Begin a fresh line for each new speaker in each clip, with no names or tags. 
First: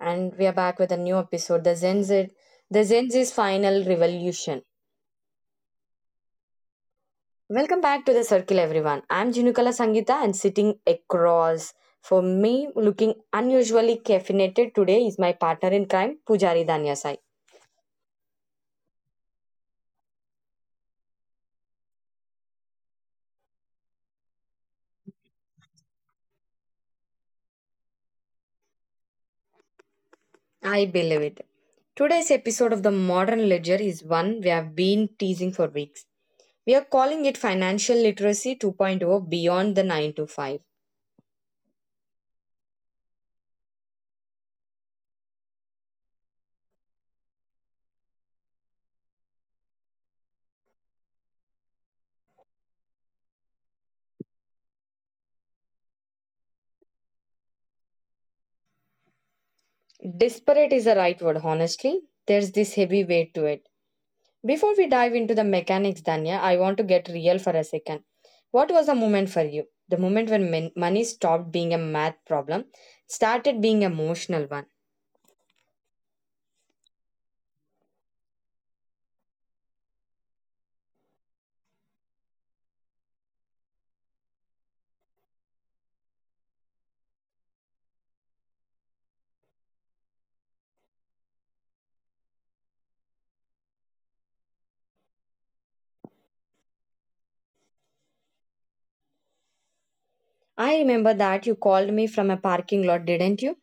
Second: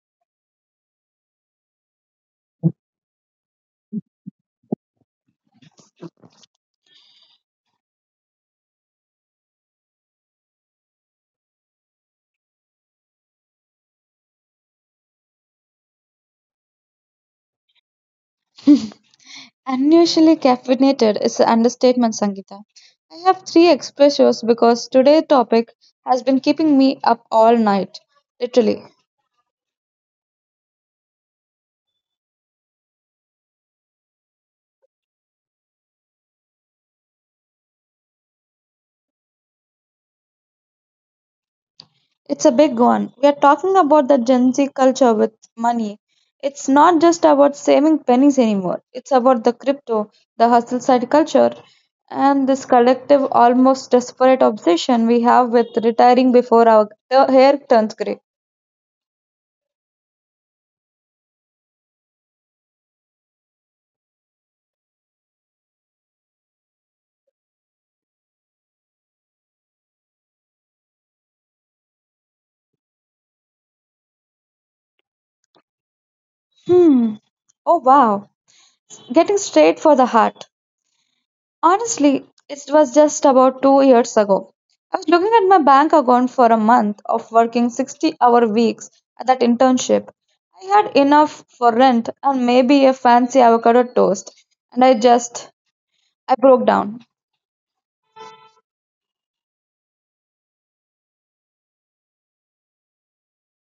and we are back with a new episode, the Gen Z's final revolution. Welcome back to the circle, everyone. I'm Jinukala Sangita, and sitting across for me, looking unusually caffeinated today, is my partner in crime, Pujari Danyasai.
Unusually caffeinated is an understatement, Sangeeta. I have three expressions because today's topic has been keeping me up all night, literally.
I believe it. Today's episode of the Modern Ledger is one we have been teasing for weeks. We are calling it Financial Literacy 2.0, beyond the 9 to 5.
It's a big one. We are talking about the Gen Z culture with money. It's not just about saving pennies anymore. It's about the crypto, the hustle side culture, and this collective, almost desperate obsession we have with retiring before our hair turns gray.
Disparate is the right word, honestly. There's this heavy weight to it. Before we dive into the mechanics, Danya, I want to get real for a second. What was the moment for you? The moment when money stopped being a math problem, started being an emotional one.
Hmm. Oh wow. Getting straight for the heart. Honestly, it was just about 2 years ago. I was looking at my bank account for a month of working 60-hour weeks at that internship. I had enough for rent and maybe a fancy avocado toast, and I broke down.
I remember that you called me from a parking lot, didn't you?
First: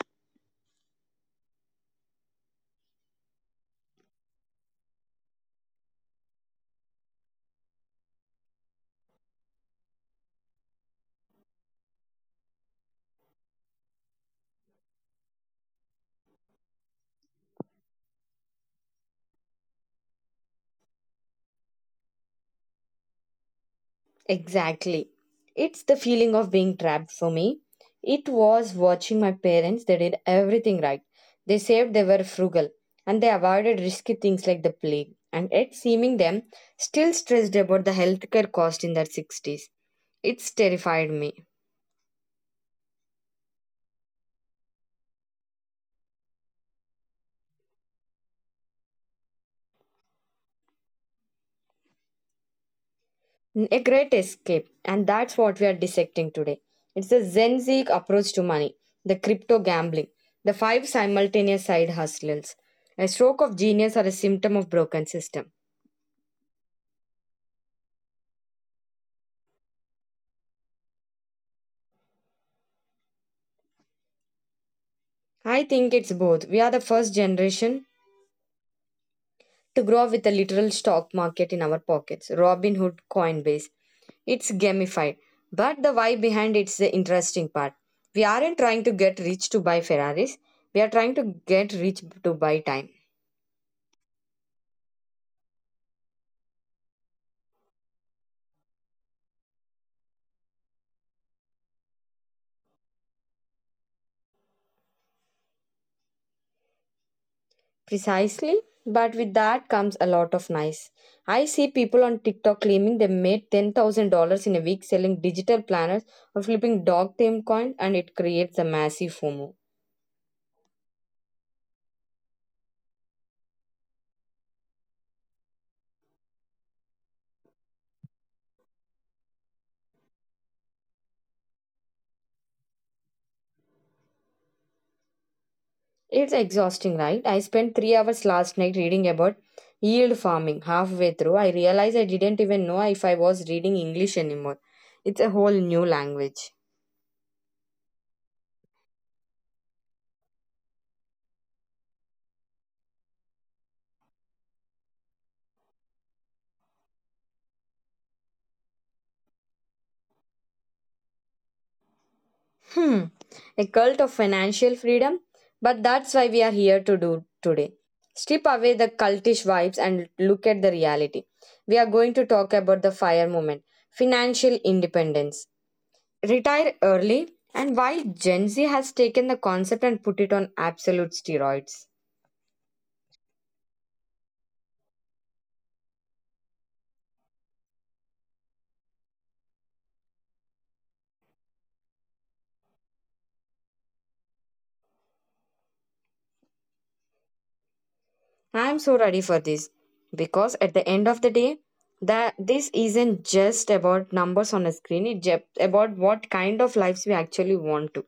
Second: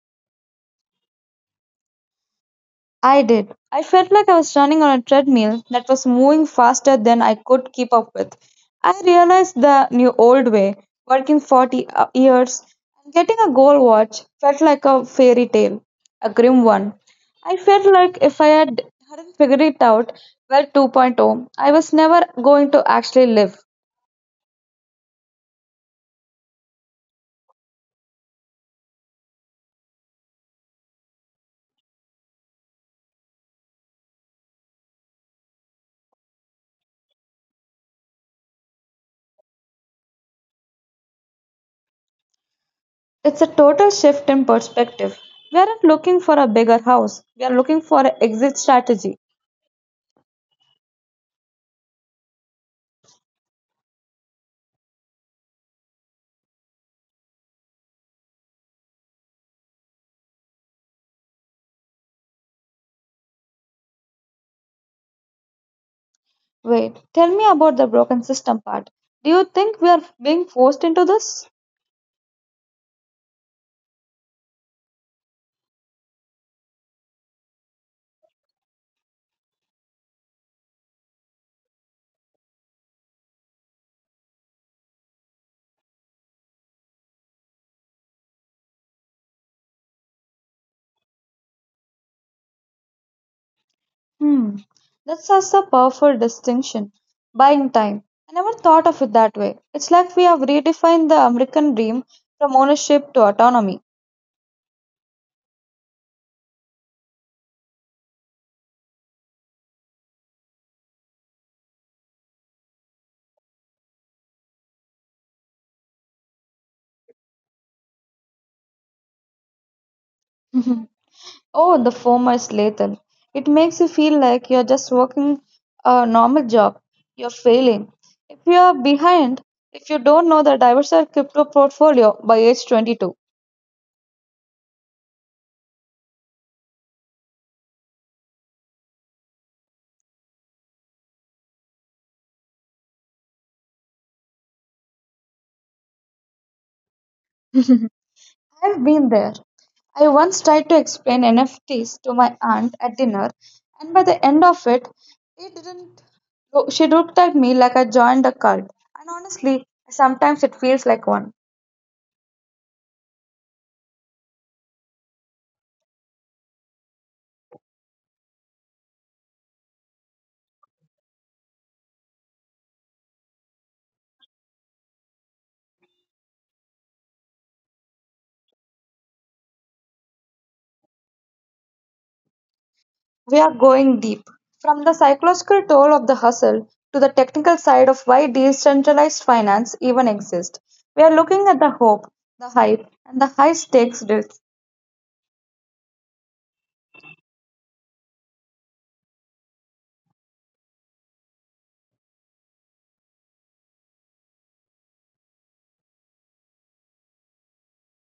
I did. I felt like I was running on a treadmill that was moving faster than I could keep up with. I realized the new old way, working 40 years and getting a gold watch, felt like a fairy tale, a grim one. I felt like if hadn't figured it out, well, 2.0, I was never going to actually live.
Exactly. It's the feeling of being trapped for me. It was watching my parents, they did everything right. They saved, they were frugal, and they avoided risky things like the plague. And yet, seeming them still stressed about the healthcare cost in their 60s, it's terrified me.
It's a total shift in perspective. We aren't looking for a bigger house, we are looking for an exit strategy.
A great escape, and that's what we are dissecting today. It's the Zen Zik approach to money, the crypto gambling, the five simultaneous side hustles. A stroke of genius or a symptom of broken system.
Wait, tell me about the broken system part. Do you think we are being forced into this?
I think it's both. We are the first generation to grow up with a literal stock market in our pockets. Robinhood, Coinbase. It's gamified. But the why behind it's the interesting part. We aren't trying to get rich to buy Ferraris. We are trying to get rich to buy time.
Hmm, that's such a powerful distinction. Buying time. I never thought of it that way. It's like we have redefined the American dream from ownership to autonomy.
Precisely. But with that comes a lot of nice. I see people on TikTok claiming they made $10,000 in a week selling digital planners or flipping dog team coin, and it creates a massive FOMO.
Oh, the former is lethal. It makes you feel like you're just working a normal job. You're failing. If you're behind, if you don't know the diversified crypto portfolio by age 22.
It's exhausting, right? I spent 3 hours last night reading about yield farming. Halfway through, I realized I didn't even know if I was reading English anymore. It's a whole new language.
I've been there. I once tried to explain NFTs to my aunt at dinner, and by the end of it, it didn't. She looked at me like I joined a cult, and honestly, sometimes it feels like one.
Hmm, a cult of financial freedom? But that's why we are here to do today. Strip away the cultish vibes and look at the reality. We are going to talk about the fire movement, financial independence, retire early, and why Gen Z has taken the concept and put it on absolute steroids.
We are going deep from the psychological toll of the hustle to the technical side of why decentralized finance even exists. We are looking at the hope, the hype, and the high stakes risks.
I'm so ready for this because at the end of the day, that this isn't just about numbers on a screen, it's just about what kind of lives we actually want to,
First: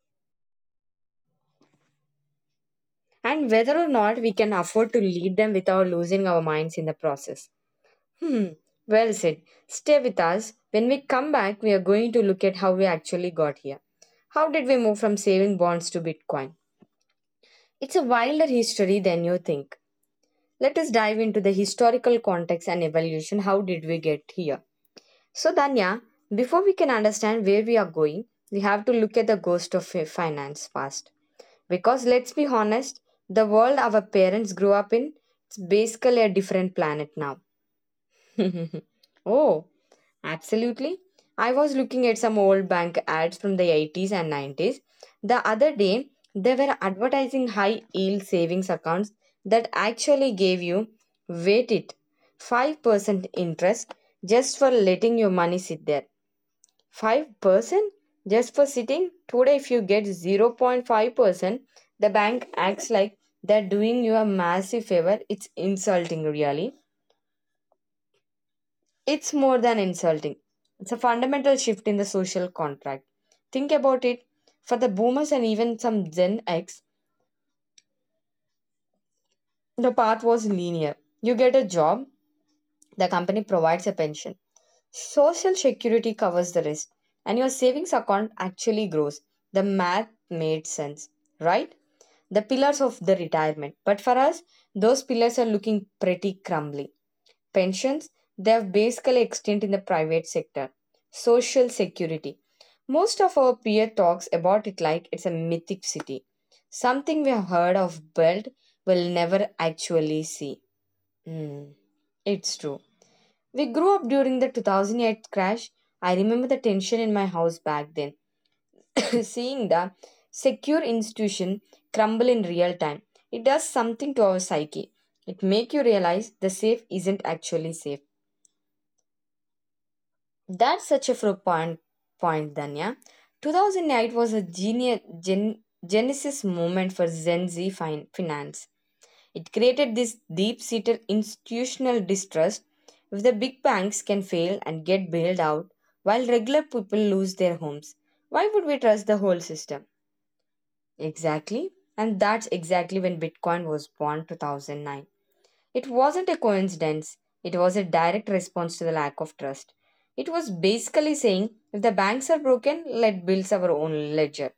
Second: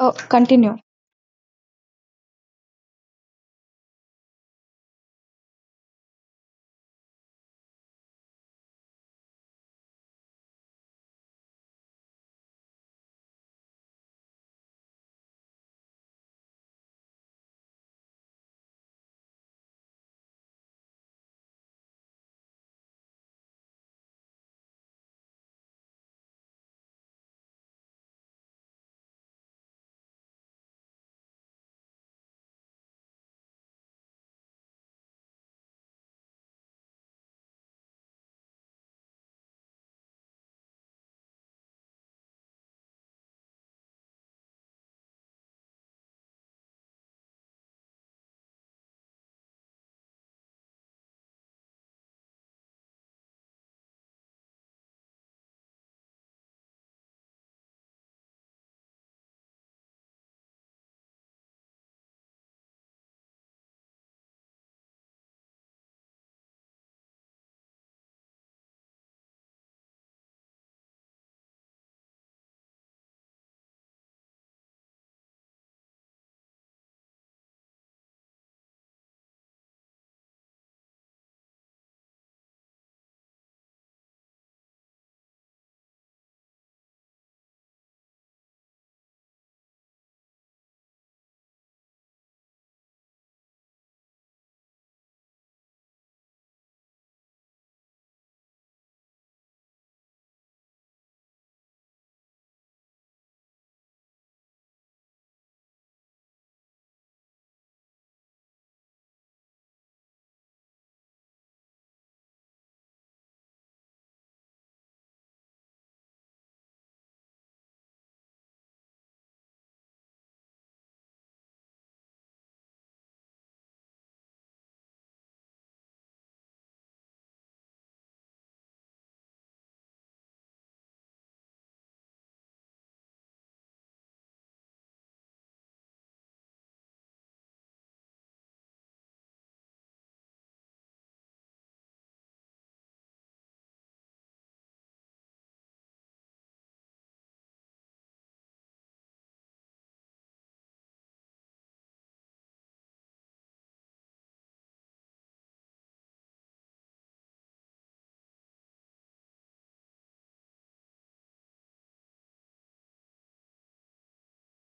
Oh, continue.
and whether or not we can afford to lead them without losing our minds in the process. Hmm, well said. Stay with us. When we come back, we are going to look at how we actually got here. How did we move from saving bonds to Bitcoin? It's a wilder history than you think. Let us dive into the historical context and evolution. How did we get here? So, Danya, before we can understand where we are going, we have to look at the ghost of finance past. Because let's be honest, the world our parents grew up in, it's basically a different planet now. Oh, absolutely. I was looking at some old bank ads from the 80s and 90s. The other day, they were advertising high yield savings accounts that actually gave you, wait it, 5% interest just for letting your money sit there. 5% just for sitting? Today, if you get 0.5%, the bank acts like they're doing you a massive favor. It's insulting, really. It's more than insulting. It's a fundamental shift in the social contract. Think about it. For the boomers and even some Gen X, the path was linear. You get a job, the company provides a pension. Social security covers the rest, and your savings account actually grows. The math made sense, right? The pillars of the retirement. But for us, those pillars are looking pretty crumbly. Pensions, they have basically extinct in the private sector. Social security. Most of our peer talks about it like it's a mythic city. Something we have heard of but will never actually see. Hmm, it's true. We grew up during the 2008 crash. I remember the tension in my house back then, seeing the secure institution crumble in real time. It does something to our psyche. It make you realize the safe isn't actually safe. That's such a pro point, Danya. 2008 was a genius, gen, genesis moment for Gen Z finance. It created this deep-seated institutional distrust. If the big banks can fail and get bailed out, while regular people lose their homes, why would we trust the whole system? Exactly. And that's exactly when Bitcoin was born, 2009. It wasn't a coincidence. It was a direct response to the lack of trust. It was basically saying, if the banks are broken, let build our own ledger.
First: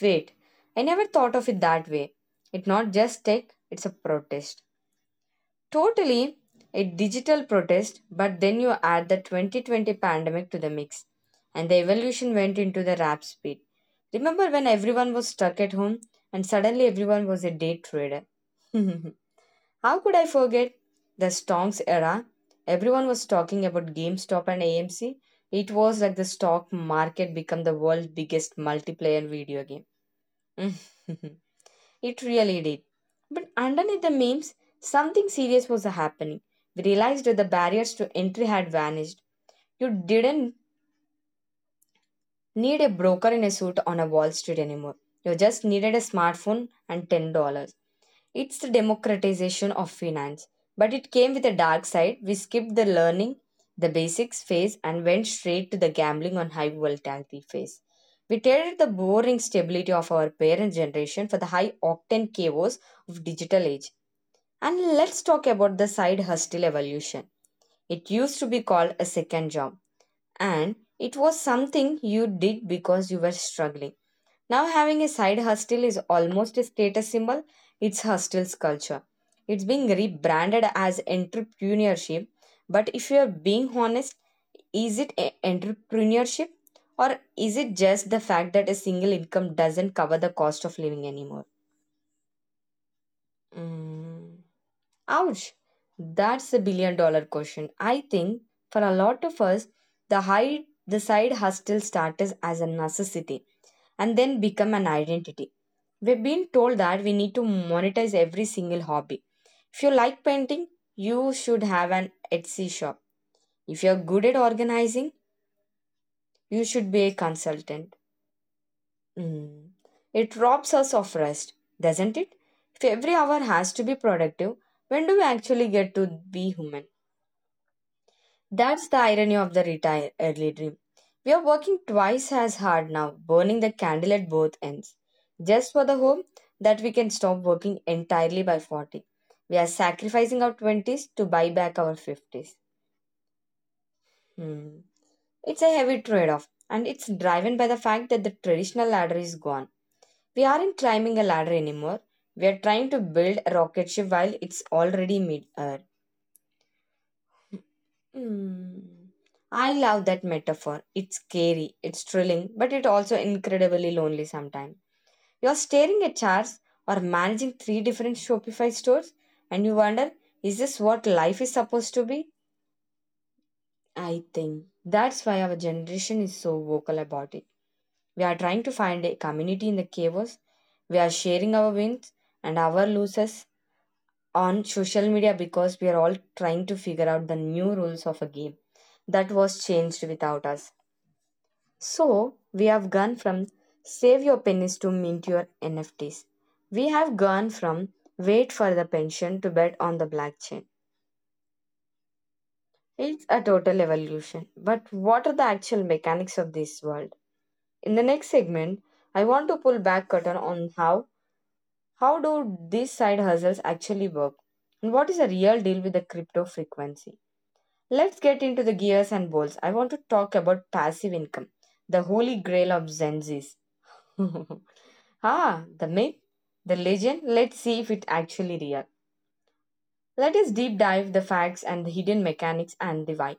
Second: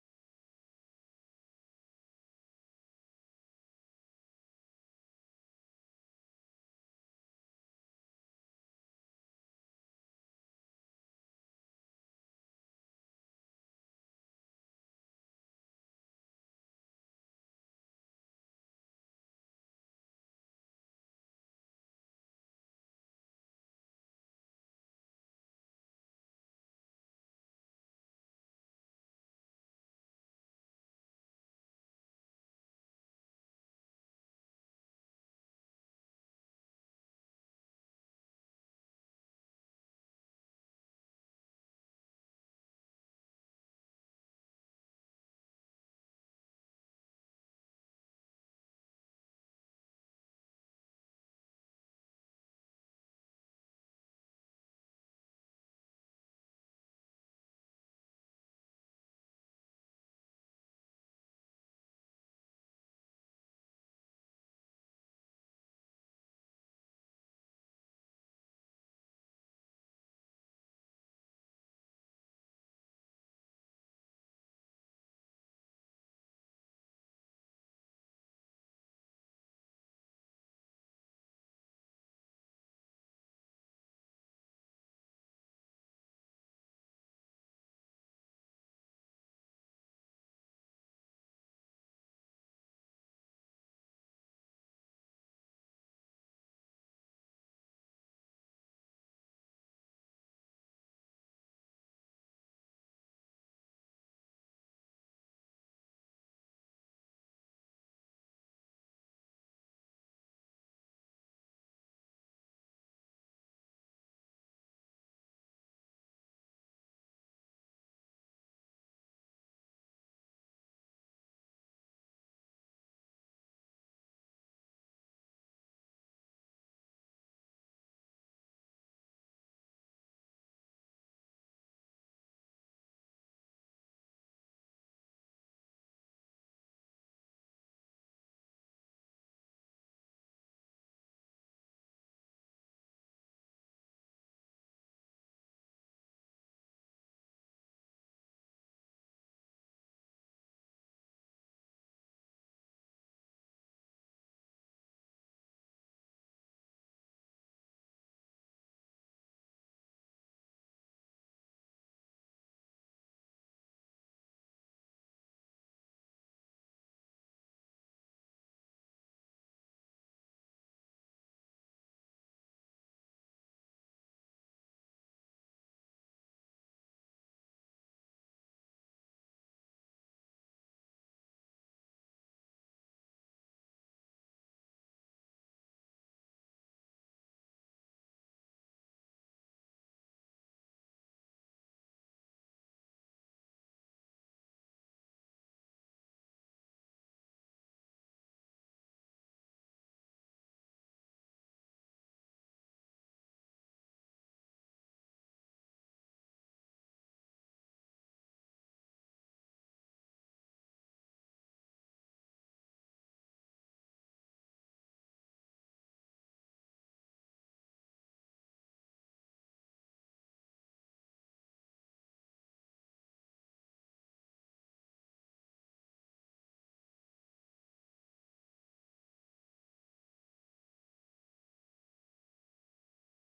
Wait, I never thought of it that way. It's not just tech, it's a protest. Totally a digital protest, but then you add the 2020 pandemic to the mix, and the evolution went into the rap speed. Remember when everyone was stuck at home and suddenly everyone was a day trader? How could I forget the stocks era? Everyone was talking about GameStop and AMC. It was like the stock market become the world's biggest multiplayer video game. It really did. But underneath the memes, something serious was happening. We realized that the barriers to entry had vanished. You didn't need a broker in a suit on a Wall Street anymore. You just needed a smartphone and $10. It's the democratization of finance. But it came with a dark side. We skipped the learning, the basics phase, and went straight to the gambling on high volatility phase. We traded the boring stability of our parents' generation for the high octane chaos of digital age. And let's talk about the side hustle evolution. It used to be called a second job, and it was something you did because you were struggling. Now, having a side hustle is almost a status symbol, it's hustle's culture. It's being rebranded as entrepreneurship, but if you're being honest, is it entrepreneurship, or is it just the fact that a single income doesn't cover the cost of living anymore? Mm. Ouch! That's a billion dollar question. I think for a lot of us, the side hustle started as a necessity and then become an identity. We've been told that we need to monetize every single hobby. If you like painting, you should have an Etsy shop. If you're good at organizing, you should be a consultant. Mm. It robs us of rest, doesn't it? If every hour has to be productive, when do we actually get to be human? That's the irony of the retire early dream. We are working twice as hard now, burning the candle at both ends, just for the hope that we can stop working entirely by 40. We are sacrificing our 20s to buy back our 50s. Hmm. It's a heavy trade off, and it's driven by the fact that the traditional ladder is gone. We aren't climbing a ladder anymore. We are trying to build a rocket ship while it's already mid. Hmm. I love that metaphor. It's scary, it's thrilling, but it's also incredibly lonely sometimes. You're staring at charts or managing three different Shopify stores and you wonder, is this what life is supposed to be? I think that's why our generation is so vocal about it. We are trying to find a community in the chaos. We are sharing our wins and our losses on social media because we are all trying to figure out the new rules of a game that was changed without us. So we have gone from save your pennies to mint your NFTs. We have gone from wait for the pension to bet on the blockchain. It's a total evolution. But what are the actual mechanics of this world? In the next segment, I want to pull back curtain on how do these side hustles actually work and what is the real deal with the crypto frequency. Let's get into the gears and bolts. I want to talk about passive income, the holy grail of Gen Zs. Ah, the myth, the legend, let's see if it's actually real. Let us deep dive the facts and the hidden mechanics and the why.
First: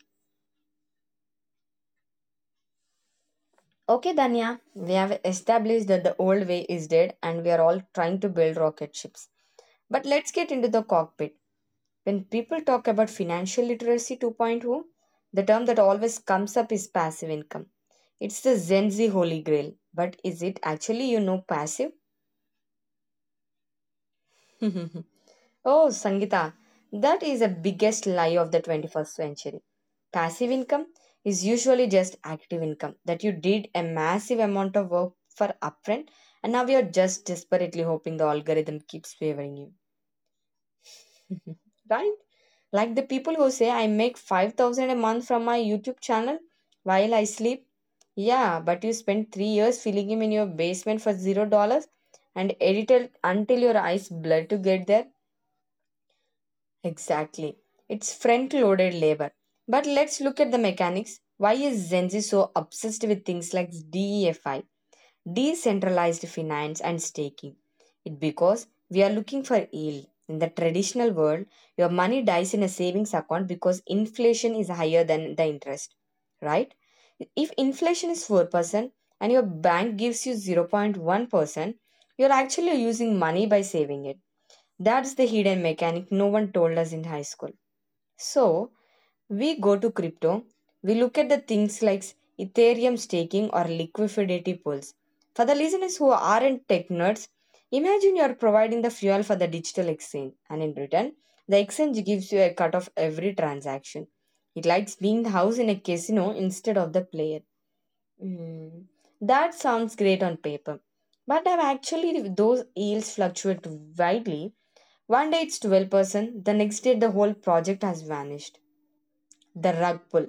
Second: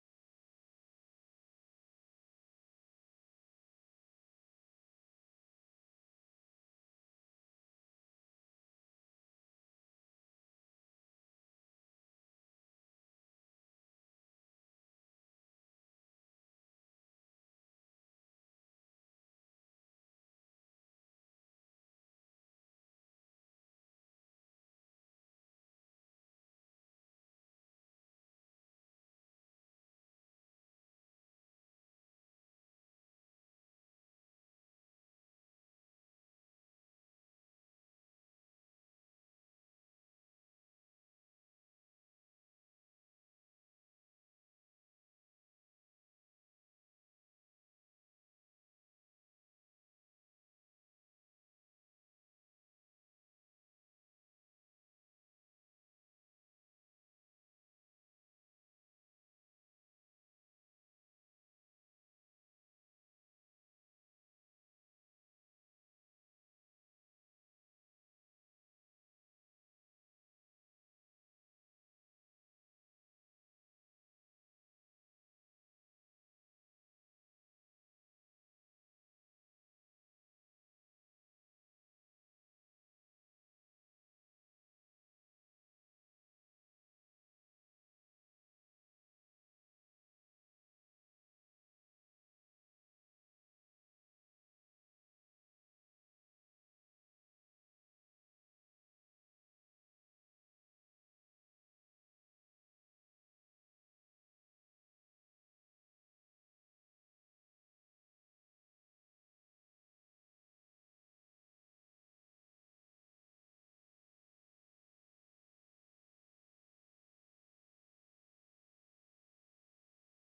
Okay, Danya, we have established that the old way is dead and we are all trying to build rocket ships. But let's get into the cockpit. When people talk about financial literacy 2.0, the term that always comes up is passive income. It's the Gen Z holy grail. But is it actually, you know, passive? Oh, Sangita, that is the biggest lie of the 21st century. Passive income is usually just active income that you did a massive amount of work for upfront, and now you're just desperately hoping the algorithm keeps favoring you. Right? Like the people who say, "I make 5,000 a month from my YouTube channel while I sleep." Yeah, but you spent 3 years filling him in your basement for $0 and edited until your eyes bled to get there. Exactly. It's front loaded labor. But let's look at the mechanics. Why is Gen Z so obsessed with things like DEFI, decentralized finance, and staking? It because we are looking for yield. In the traditional world, your money dies in a savings account because inflation is higher than the interest, right? If inflation is 4% and your bank gives you 0.1%, you're actually losing money by saving it. That's the hidden mechanic no one told us in high school. So, we go to crypto, we look at the things like Ethereum staking or liquidity pools. For the listeners who aren't tech nerds, imagine you are providing the fuel for the digital exchange, and in Britain, the exchange gives you a cut of every transaction. It likes being the house in a casino instead of the player. Hmm. That sounds great on paper, but I've actually those yields fluctuate widely. One day it's 12%, the next day the whole project has vanished. The rug pull.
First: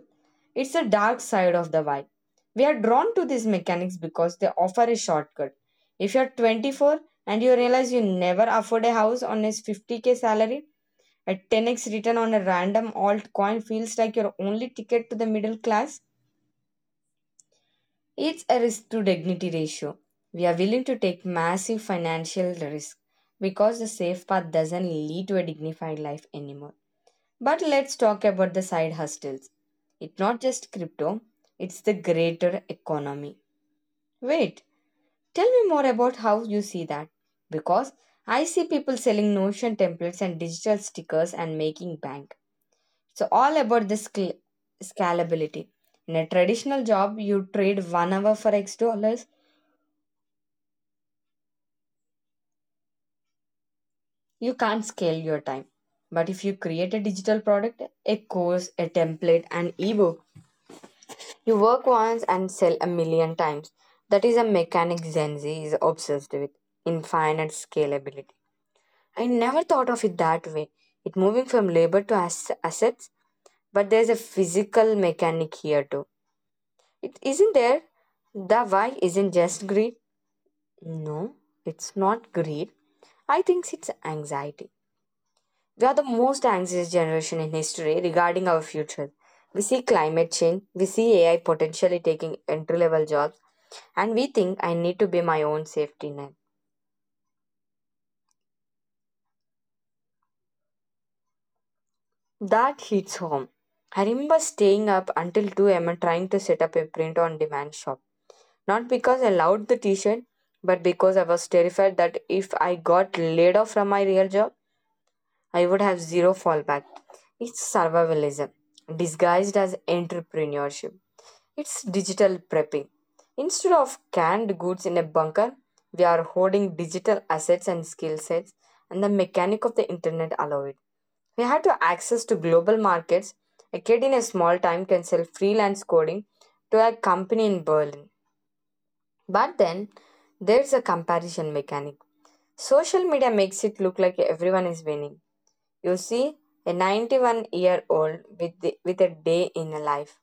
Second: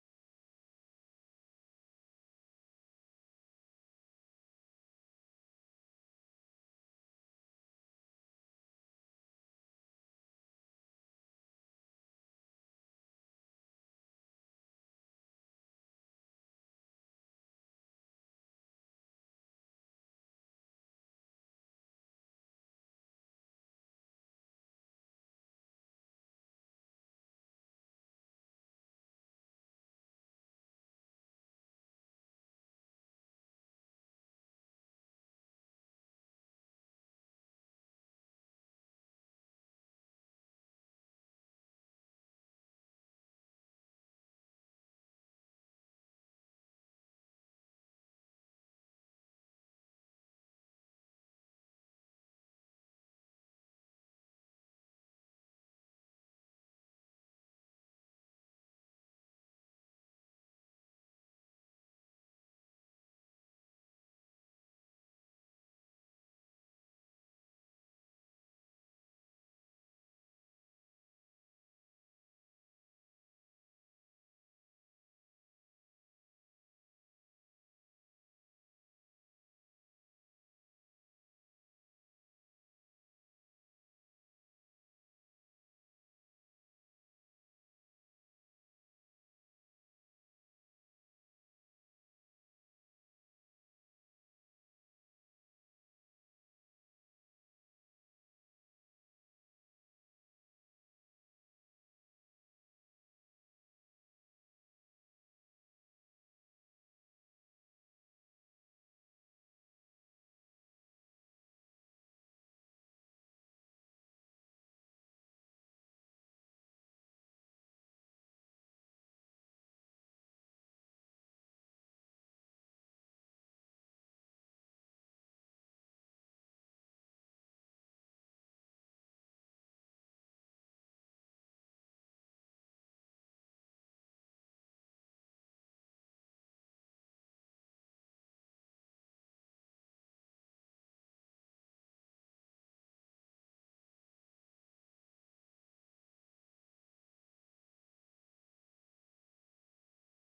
It's a dark side of the why. We are drawn to these mechanics because they offer a shortcut. If you're 24 and you realize you never afford a house on a 50k salary, a 10x return on a random alt coin feels like your only ticket to the middle class. It's a risk to dignity ratio. We are willing to take massive financial risk because the safe path doesn't lead to a dignified life anymore. But let's talk about the side hustles. It's not just crypto, it's the greater economy. Wait, tell me more about how you see that. Because I see people selling Notion templates and digital stickers and making bank. All about the scalability. In a traditional job, you trade one hour for X dollars, you can't scale your time. But if you create a digital product, a course, a template, an ebook, you work once and sell a million times. That is a mechanic Gen Z is obsessed with: infinite scalability. I never thought of it that way. It moving from labor to assets, but there's a physical mechanic here too. It isn't there. The why isn't just greed. No, it's not greed. I think it's anxiety. We are the most anxious generation in history regarding our future. We see climate change, we see AI potentially taking entry level jobs, and we think I need to be my own safety net. That hits home. I remember staying up until 2 a.m. trying to set up a print on demand shop. Not because I loved the t shirt, but because I was terrified that if I got laid off from my real job, I would have zero fallback. It's survivalism disguised as entrepreneurship. It's digital prepping. Instead of canned goods in a bunker, we are hoarding digital assets and skill sets, and the mechanic of the internet allow it. We had to access to global markets. A kid in a small town can sell freelance coding to a company in Berlin. But then there's a comparison mechanic. Social media makes it look like everyone is winning. You see, a 91-year-old with a day in a life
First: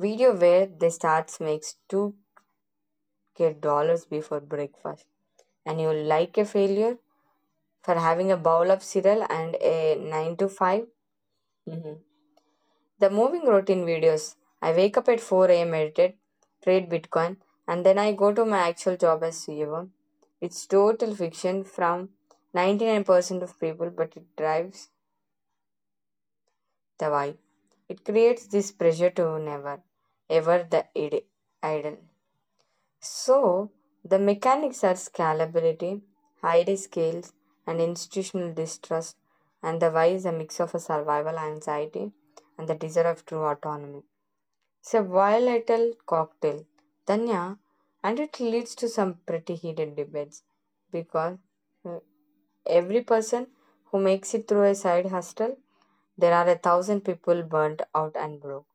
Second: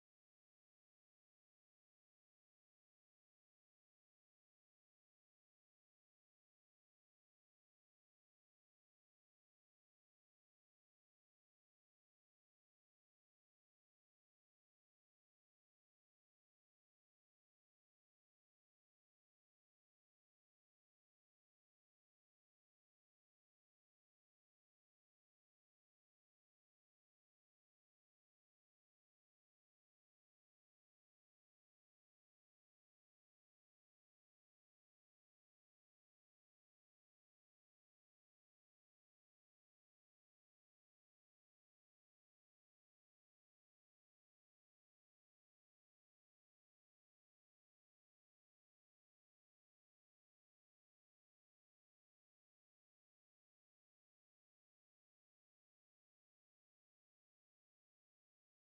video where they starts makes 2k dollars before breakfast and you like a failure for having a bowl of cereal and a 9 to 5. Mhm. The moving routine videos. I wake up at 4 a.m., meditate, trade bitcoin, and then I go to my actual job as CEO. It's total fiction from 99% of people, but it drives the vibe. It creates this pressure to never, ever idle. So, the mechanics are scalability, high scales, and institutional distrust, and the why is a mix of a survival anxiety and the desire of true autonomy. It's a volatile cocktail, Tanya, and it leads to some pretty heated debates because uh, every person who makes it through a side hustle, there are a thousand people burnt out and broke.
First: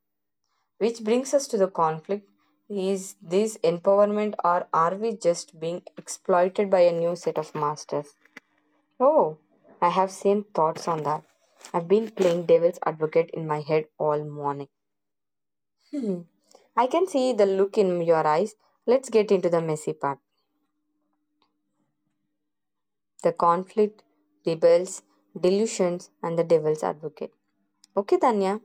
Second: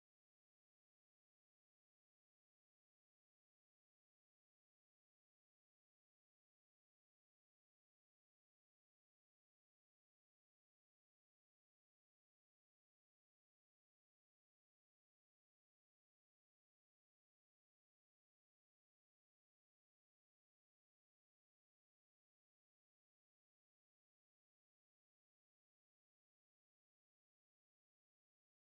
Which brings us to the conflict: is this empowerment, or are we just being exploited by a new set of masters? Oh, I have same thoughts on that. I've been playing devil's advocate in my head all morning. Hmm. I can see the look in your eyes. Let's get into the messy part. The Conflict, Rebels, Delusions, and the Devil's Advocate. Okay, Danya,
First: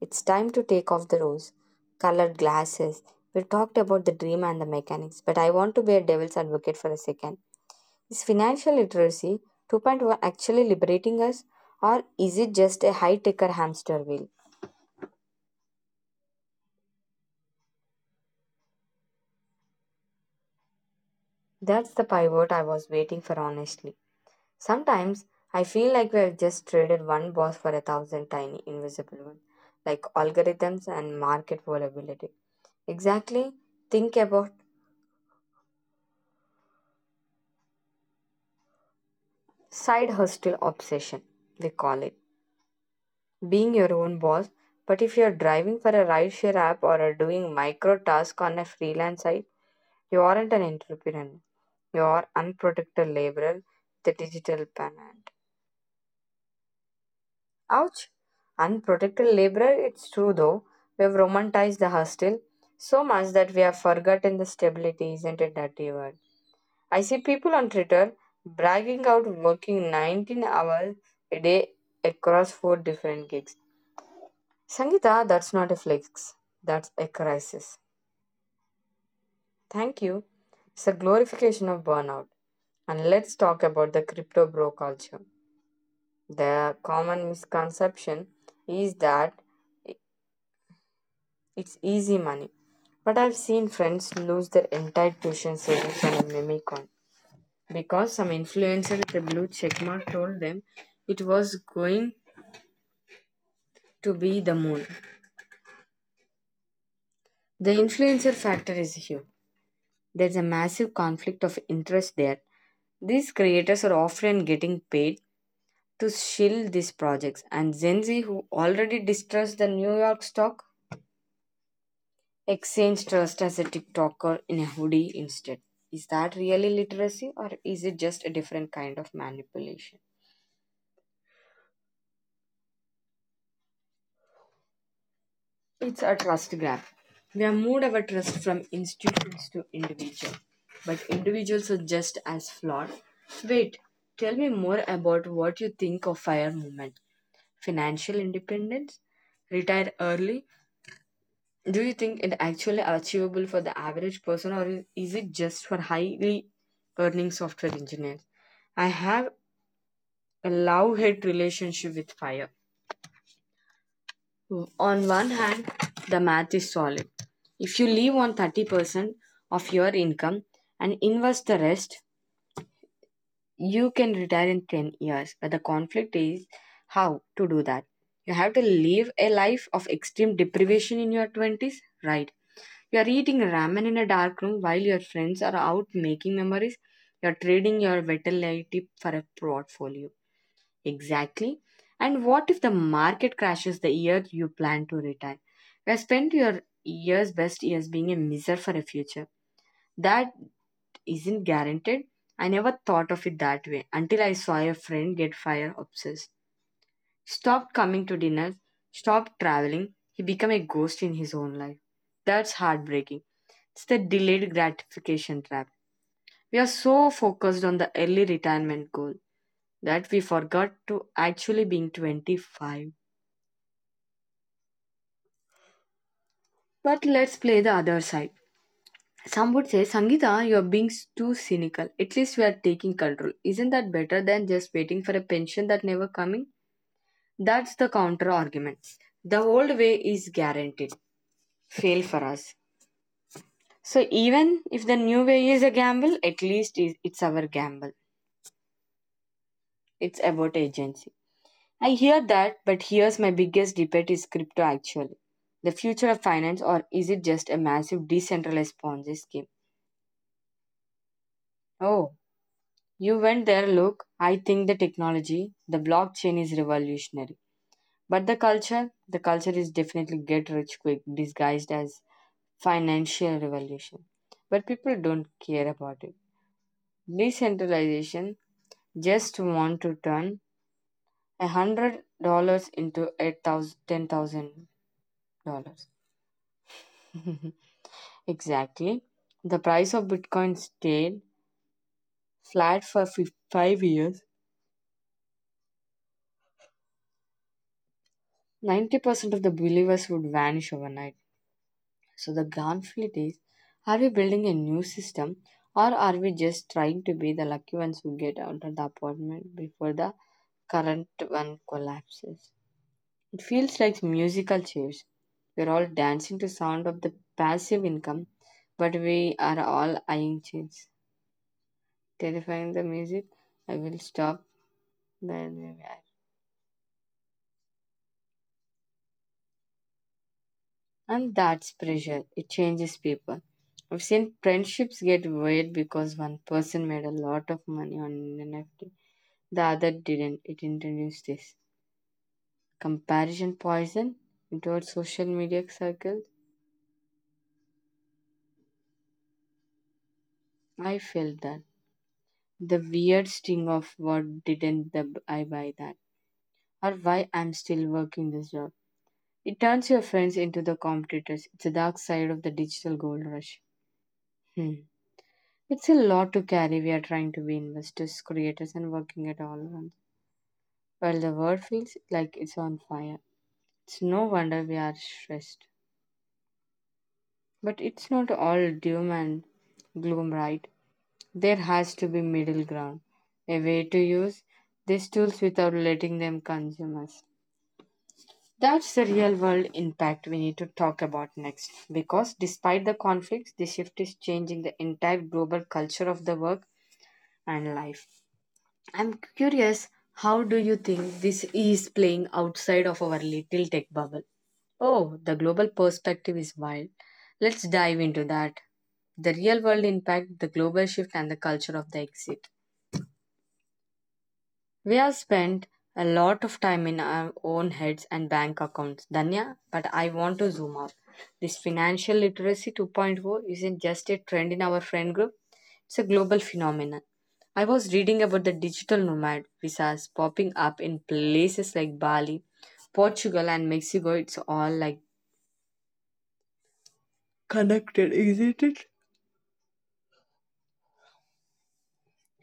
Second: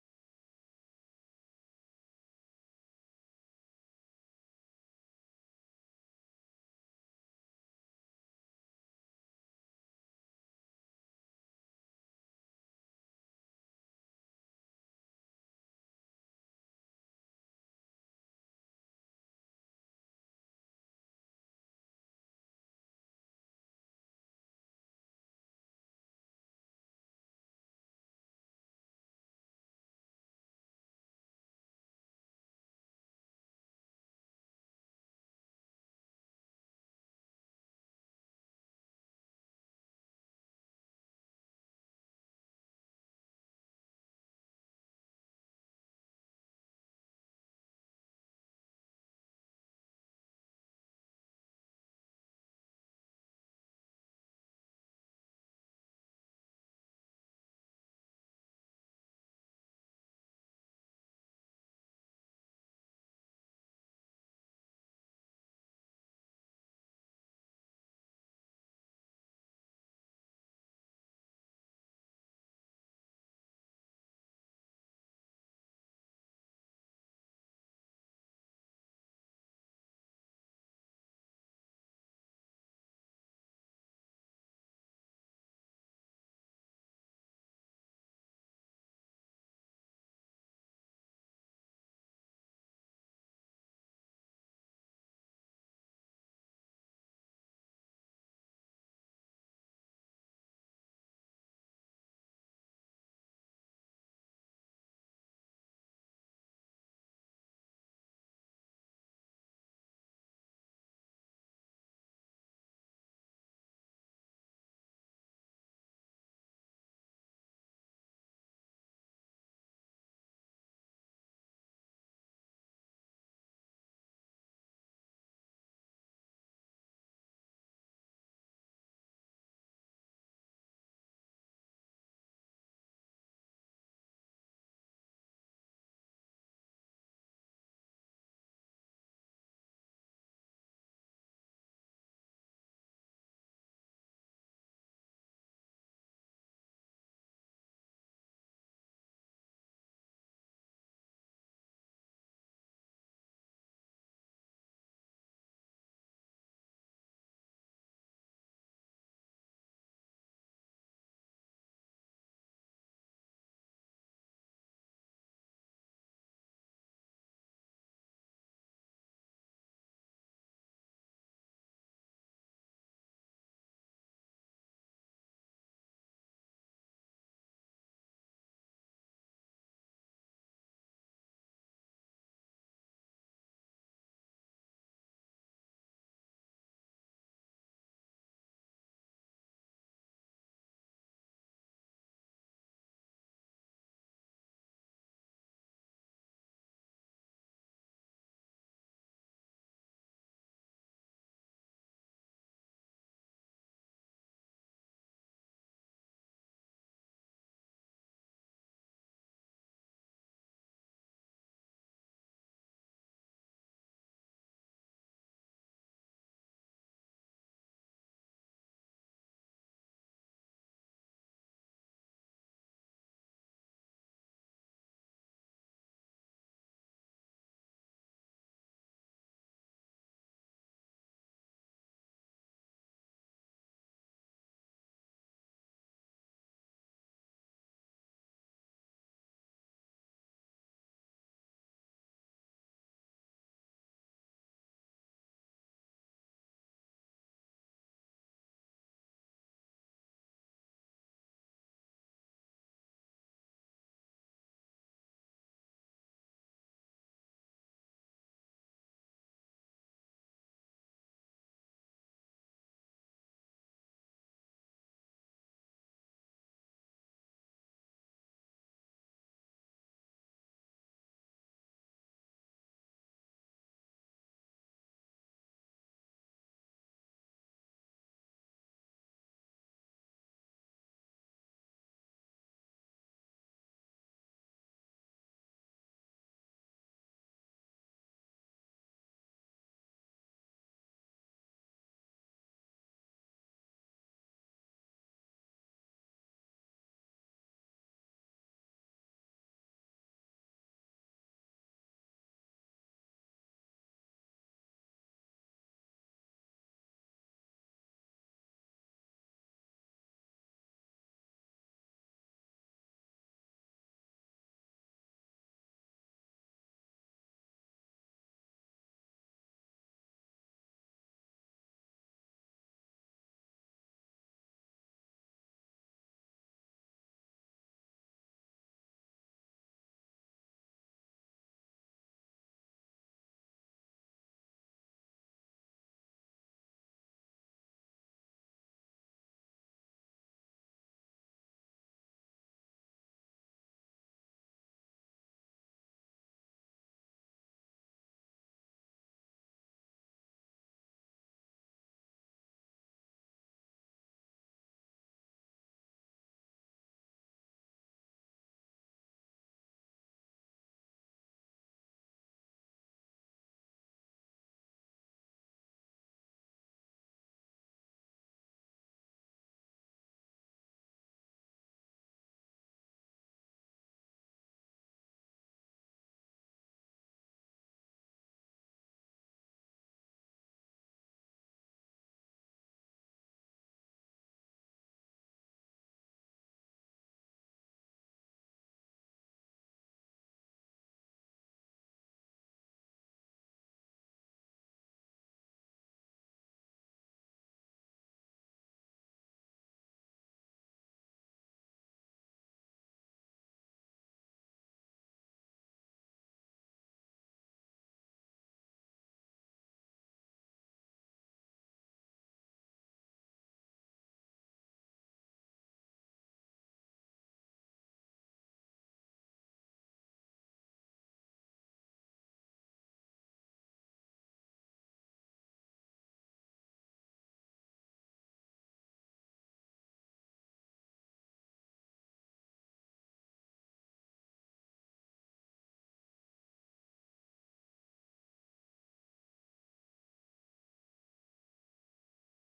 it's time to take off the rose colored glasses. We talked about the dream and the mechanics, but I want to be a devil's advocate for a second. Is financial literacy 2.1 actually liberating us, or is it just a high ticker hamster wheel? That's the pivot I was waiting for, honestly. Sometimes I feel like we have just traded one boss for a thousand tiny invisible ones, like algorithms and market volatility. Exactly, think about side hustle obsession, we call it. Being your own boss, but if you're driving for a rideshare app or are doing micro tasks on a freelance site, you aren't an entrepreneur. You are unprotected laborer, the digital banana. Ouch! Unprotected labor, it's true though. We have romanticized the hostel so much that we have forgotten the stability, isn't it, dirty word? I see people on Twitter bragging out working 19 hours a day across 4 different gigs. Sangeeta, that's not a flex, that's a crisis. Thank you. It's a glorification of burnout. And let's talk about the crypto bro culture. The common misconception is that it's easy money. But I've seen friends lose their entire tuition savings on a mimic coin because some influencer with a blue checkmark told them it was going to be the moon. The influencer factor is huge. There's a massive conflict of interest there. These creators are often getting paid to shill these projects, and Gen Z, who already distrust the New York stock exchange, trust as a TikToker in a hoodie instead. Is that really literacy, or is it just a different kind of manipulation? It's a trust grab. We have moved our trust from institutions to individual, but individuals are just as flawed. Wait, tell me more about what you think of FIRE movement. Financial independence? Retire early? Do you think it actually achievable for the average person, or is it just for highly earning software engineers? I have a love-hate relationship with fire. On one hand, the math is solid. If you leave on 30% of your income and invest the rest, you can retire in 10 years. But the conflict is how to do that. You have to live a life of extreme deprivation in your 20s, right? You are eating ramen in a dark room while your friends are out making memories. You are trading your vitality for a portfolio. Exactly. And what if the market crashes the year you plan to retire? You have spent your years best years being a miser for a future that isn't guaranteed. I never thought of it that way until I saw a friend get fire obsessed. Stopped coming to dinners, stopped traveling. He became a ghost in his own life. That's heartbreaking. It's the delayed gratification trap. We are so focused on the early retirement goal that we forgot to actually being 25. But let's play the other side. Some would say, Sangita, you're being too cynical. At least we are taking control. Isn't that better than just waiting for a pension that never coming? That's the counter argument. The old way is guaranteed. Fail for us. So even if the new way is a gamble, at least it's our gamble. It's about agency. I hear that, but here's my biggest debate: is crypto actually the future of finance, or is it just a massive decentralized Ponzi scheme? Oh, you went there. Look, I think the technology, the blockchain, is revolutionary. But the culture is definitely get rich quick disguised as financial revolution. But people don't care about it. Decentralization just want to turn $100 into eight thousand ten thousand dollars. Exactly. The price of Bitcoin stayed flat for five years. 90% of the believers would vanish overnight. So the conflict is, are we building a new system, or are we just trying to be the lucky ones who get out of the apartment before the current one collapses? It feels like musical chairs. We're all dancing to sound of the passive income, but we are all eyeing change. Terrifying the music, I will stop where we are. And that's pressure. It changes people. I've seen friendships get weird because one person made a lot of money on an NFT. The other didn't. It introduced this comparison poison into our social media circle. I felt that the weird sting of what didn't the, I buy that or why I'm still working this job. It turns your friends into the competitors. It's a dark side of the digital gold rush. Hmm. It's a lot to carry. We are trying to be investors, creators, and working at all once. While the world feels like it's on fire, it's no wonder we are stressed. But it's not all doom and gloom, right? There has to be middle ground, a way to use these tools without letting them consume us. That's the real world impact we need to talk about next. Because despite the conflicts, the shift is changing the entire global culture of the work and life. I'm curious, how do you think this is playing outside of our little tech bubble? Oh, the global perspective is wild. Let's dive into that. The real world impact, the global shift, and the culture of the exit. We have spent a lot of time in our own heads and bank accounts, Danya, but I want to zoom out. This financial literacy 2.0 isn't just a trend in our friend group, it's a global phenomenon. I was reading about the digital nomad visas popping up in places like Bali, Portugal, and Mexico. It's all like,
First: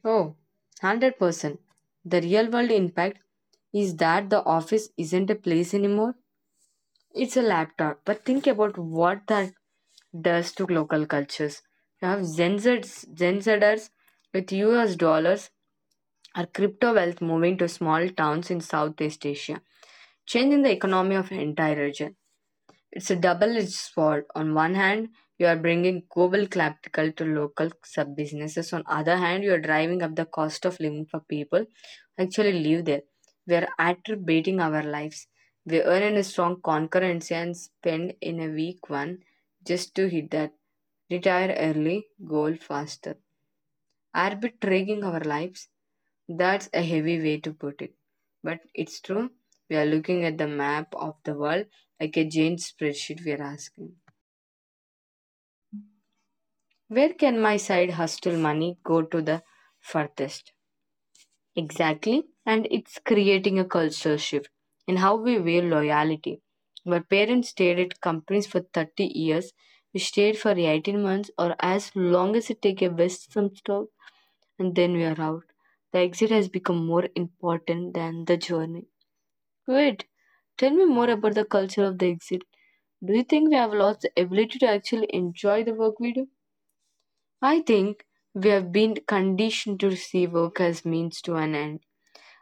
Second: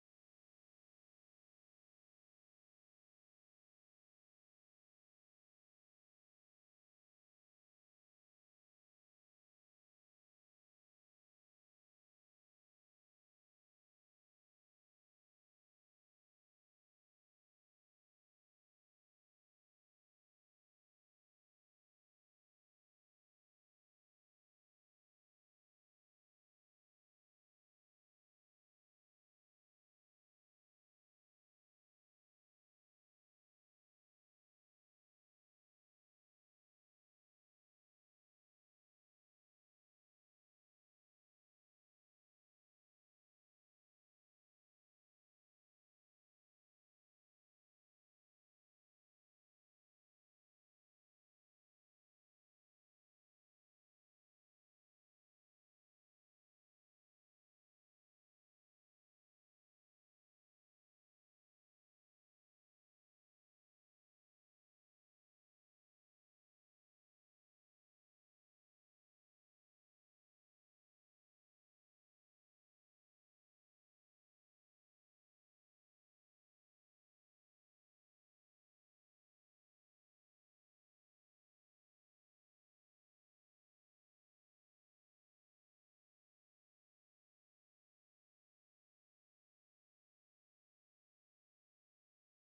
oh, 100%. The real world impact is that the office isn't a place anymore. It's a laptop, but think about what that does to local cultures. You have Gen Zers with US dollars or crypto wealth moving to small towns in Southeast Asia, changing the economy of entire region. It's a double-edged sword. On one hand, you are bringing global capital to local sub-businesses. On other hand, you are driving up the cost of living for people who actually live there. We are attributing our lives. We earn in a strong concurrency and spend in a weak one just to hit that retire early goal faster arbitrating our lives. That's a heavy way to put it. But it's true. We are looking at the map of the world like a giant spreadsheet. We are asking, where can my side hustle money go to the furthest? Exactly. And it's creating a cultural shift in how we weigh loyalty. Where parents stayed at companies for 30 years, we stayed for 18 months or as long as it takes a Western and then we are out. The exit has become more important than the journey. Wait, tell me more about the culture of the exit. Do you think we have lost the ability to actually enjoy the work we do? I think we have been conditioned to see work as means to an end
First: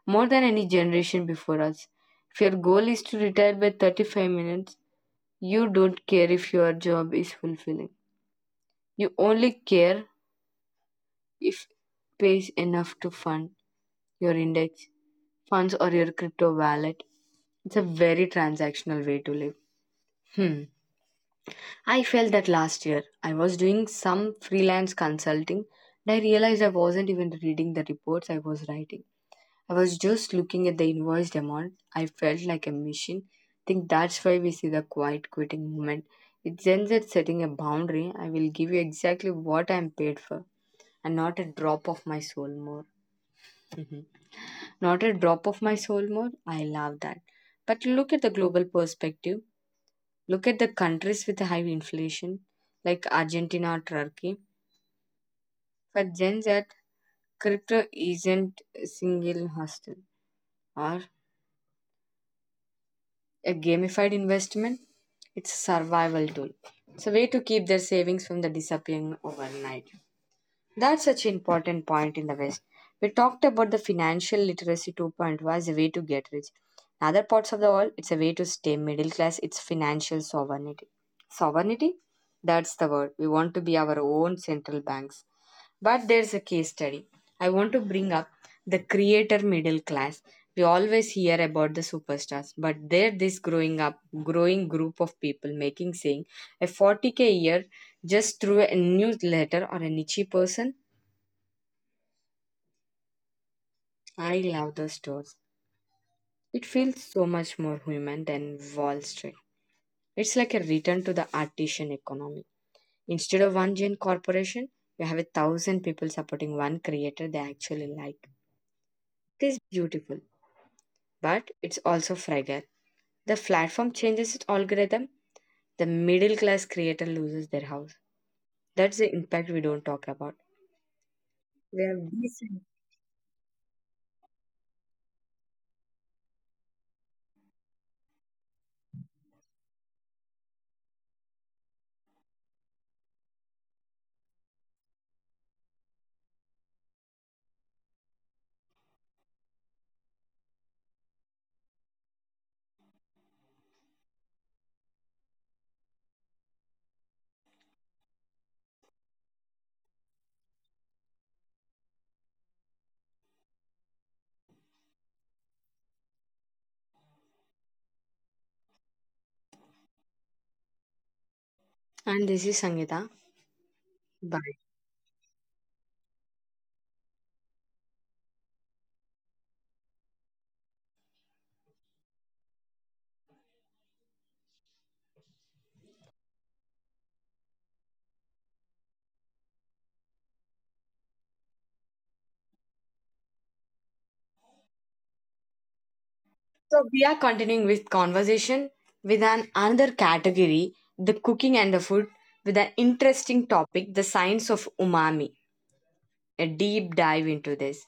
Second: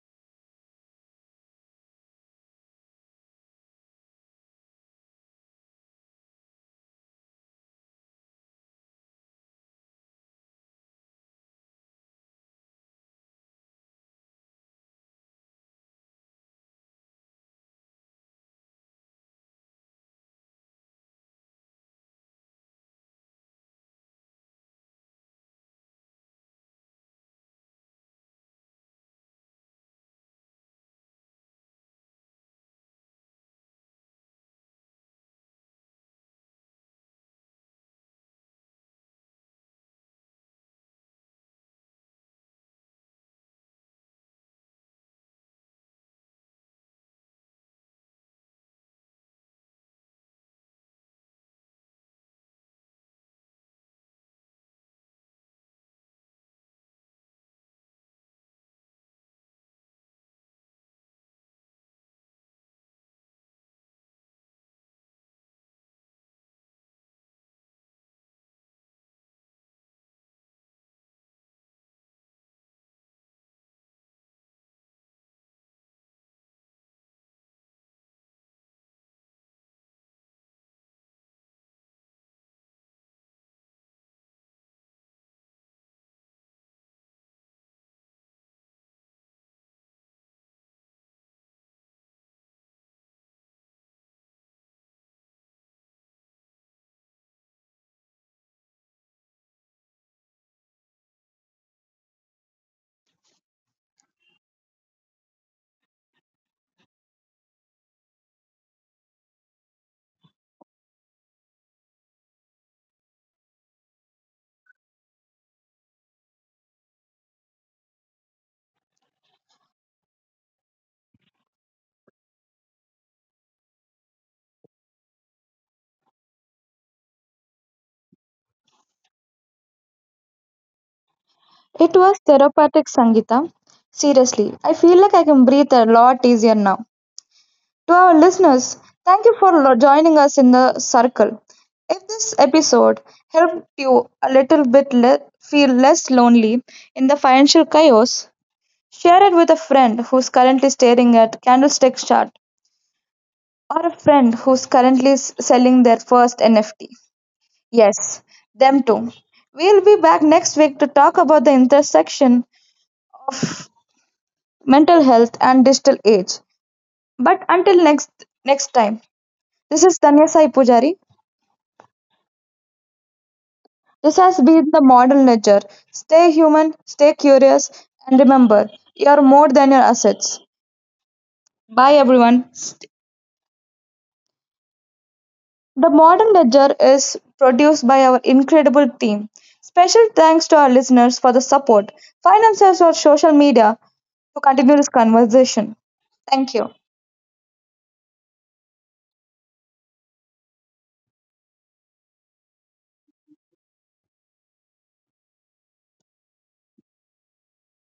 more than any generation before us. If your goal is to retire by 35 minutes, you don't care if your job is fulfilling. You only care if it pays enough to fund your index funds or your crypto wallet. It's a very transactional way to live. Hmm. I felt that last year. I was doing some freelance consulting and I realized I wasn't even reading the reports I was writing. I was just looking at the invoiced amount. I felt like a machine. I think that's why we see the quiet quitting movement. It ends at setting a boundary. I will give you exactly what I am paid for and not a drop of my soul more. Not a drop of my soul more. I love that. But look at the global perspective. Look at the countries with high inflation, like Argentina or Turkey. For Gen Z, crypto isn't a single hustle or a gamified investment. It's a survival tool. It's a way to keep their savings from the disappearing overnight. That's such an important point in the West. We talked about the financial literacy 2.0 point oh as a way to get rich. In other parts of the world, it's a way to stay middle class. It's financial sovereignty. Sovereignty? That's the word. We want to be our own central banks. But there's a case study. I want to bring up the creator middle class. We always hear about the superstars, but they're this growing group of people making saying a 40k a year just through a newsletter or a niche person I love the stores. It feels so much more human than Wall Street. It's like a return to the artisan economy. Instead of one giant corporation, you have a thousand people supporting one creator they actually like. It is beautiful, but it's also fragile. The platform changes its algorithm, the middle class creator loses their house. That's the impact we don't talk about. We
It
have-
was therapeutic, Sangita. Seriously, I feel like I can breathe a lot easier now. To our listeners, thank you for joining us in the circle. If this episode helped you a little bit feel less lonely in the financial chaos, share it with a friend who's currently staring at candlestick chart or a friend who's currently selling their first NFT. Yes, them too. We'll be back next week to talk about the intersection mental health and digital age. But until next time, this is Tanya Sai Pujari.
And this is Sangeeta.
This has
Bye.
been the model nature. Stay human, stay curious, and remember, you are more than your assets. Bye, everyone. The modern ledger is produced by our incredible team. Special thanks to our listeners for the support. Find us on social media to continue this conversation. Thank you.
So we are continuing with conversation with an another category, the cooking and the food, with an interesting topic, the science of umami. A deep dive into this.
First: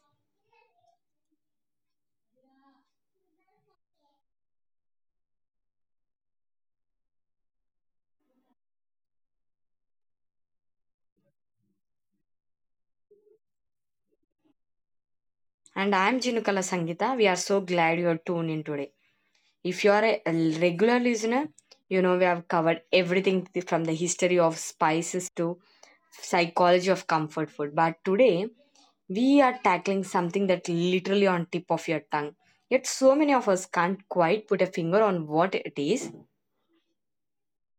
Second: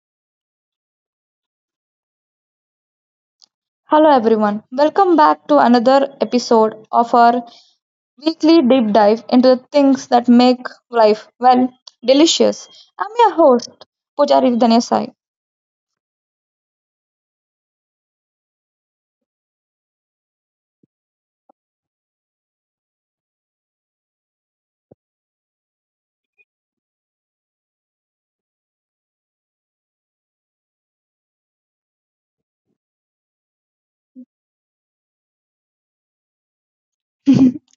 Hello, everyone. Welcome back to another episode of our weekly deep dive into the things that make life, well, delicious. I'm your host, Pujari Dhanesai.
And I am Chinukala Sangita. We are so glad you are tuned in today. If you are a regular listener, you know we have covered everything from the history of spices to psychology of comfort food. But today we are tackling something that literally on tip of your tongue. Yet so many of us can't quite put a finger on what it is.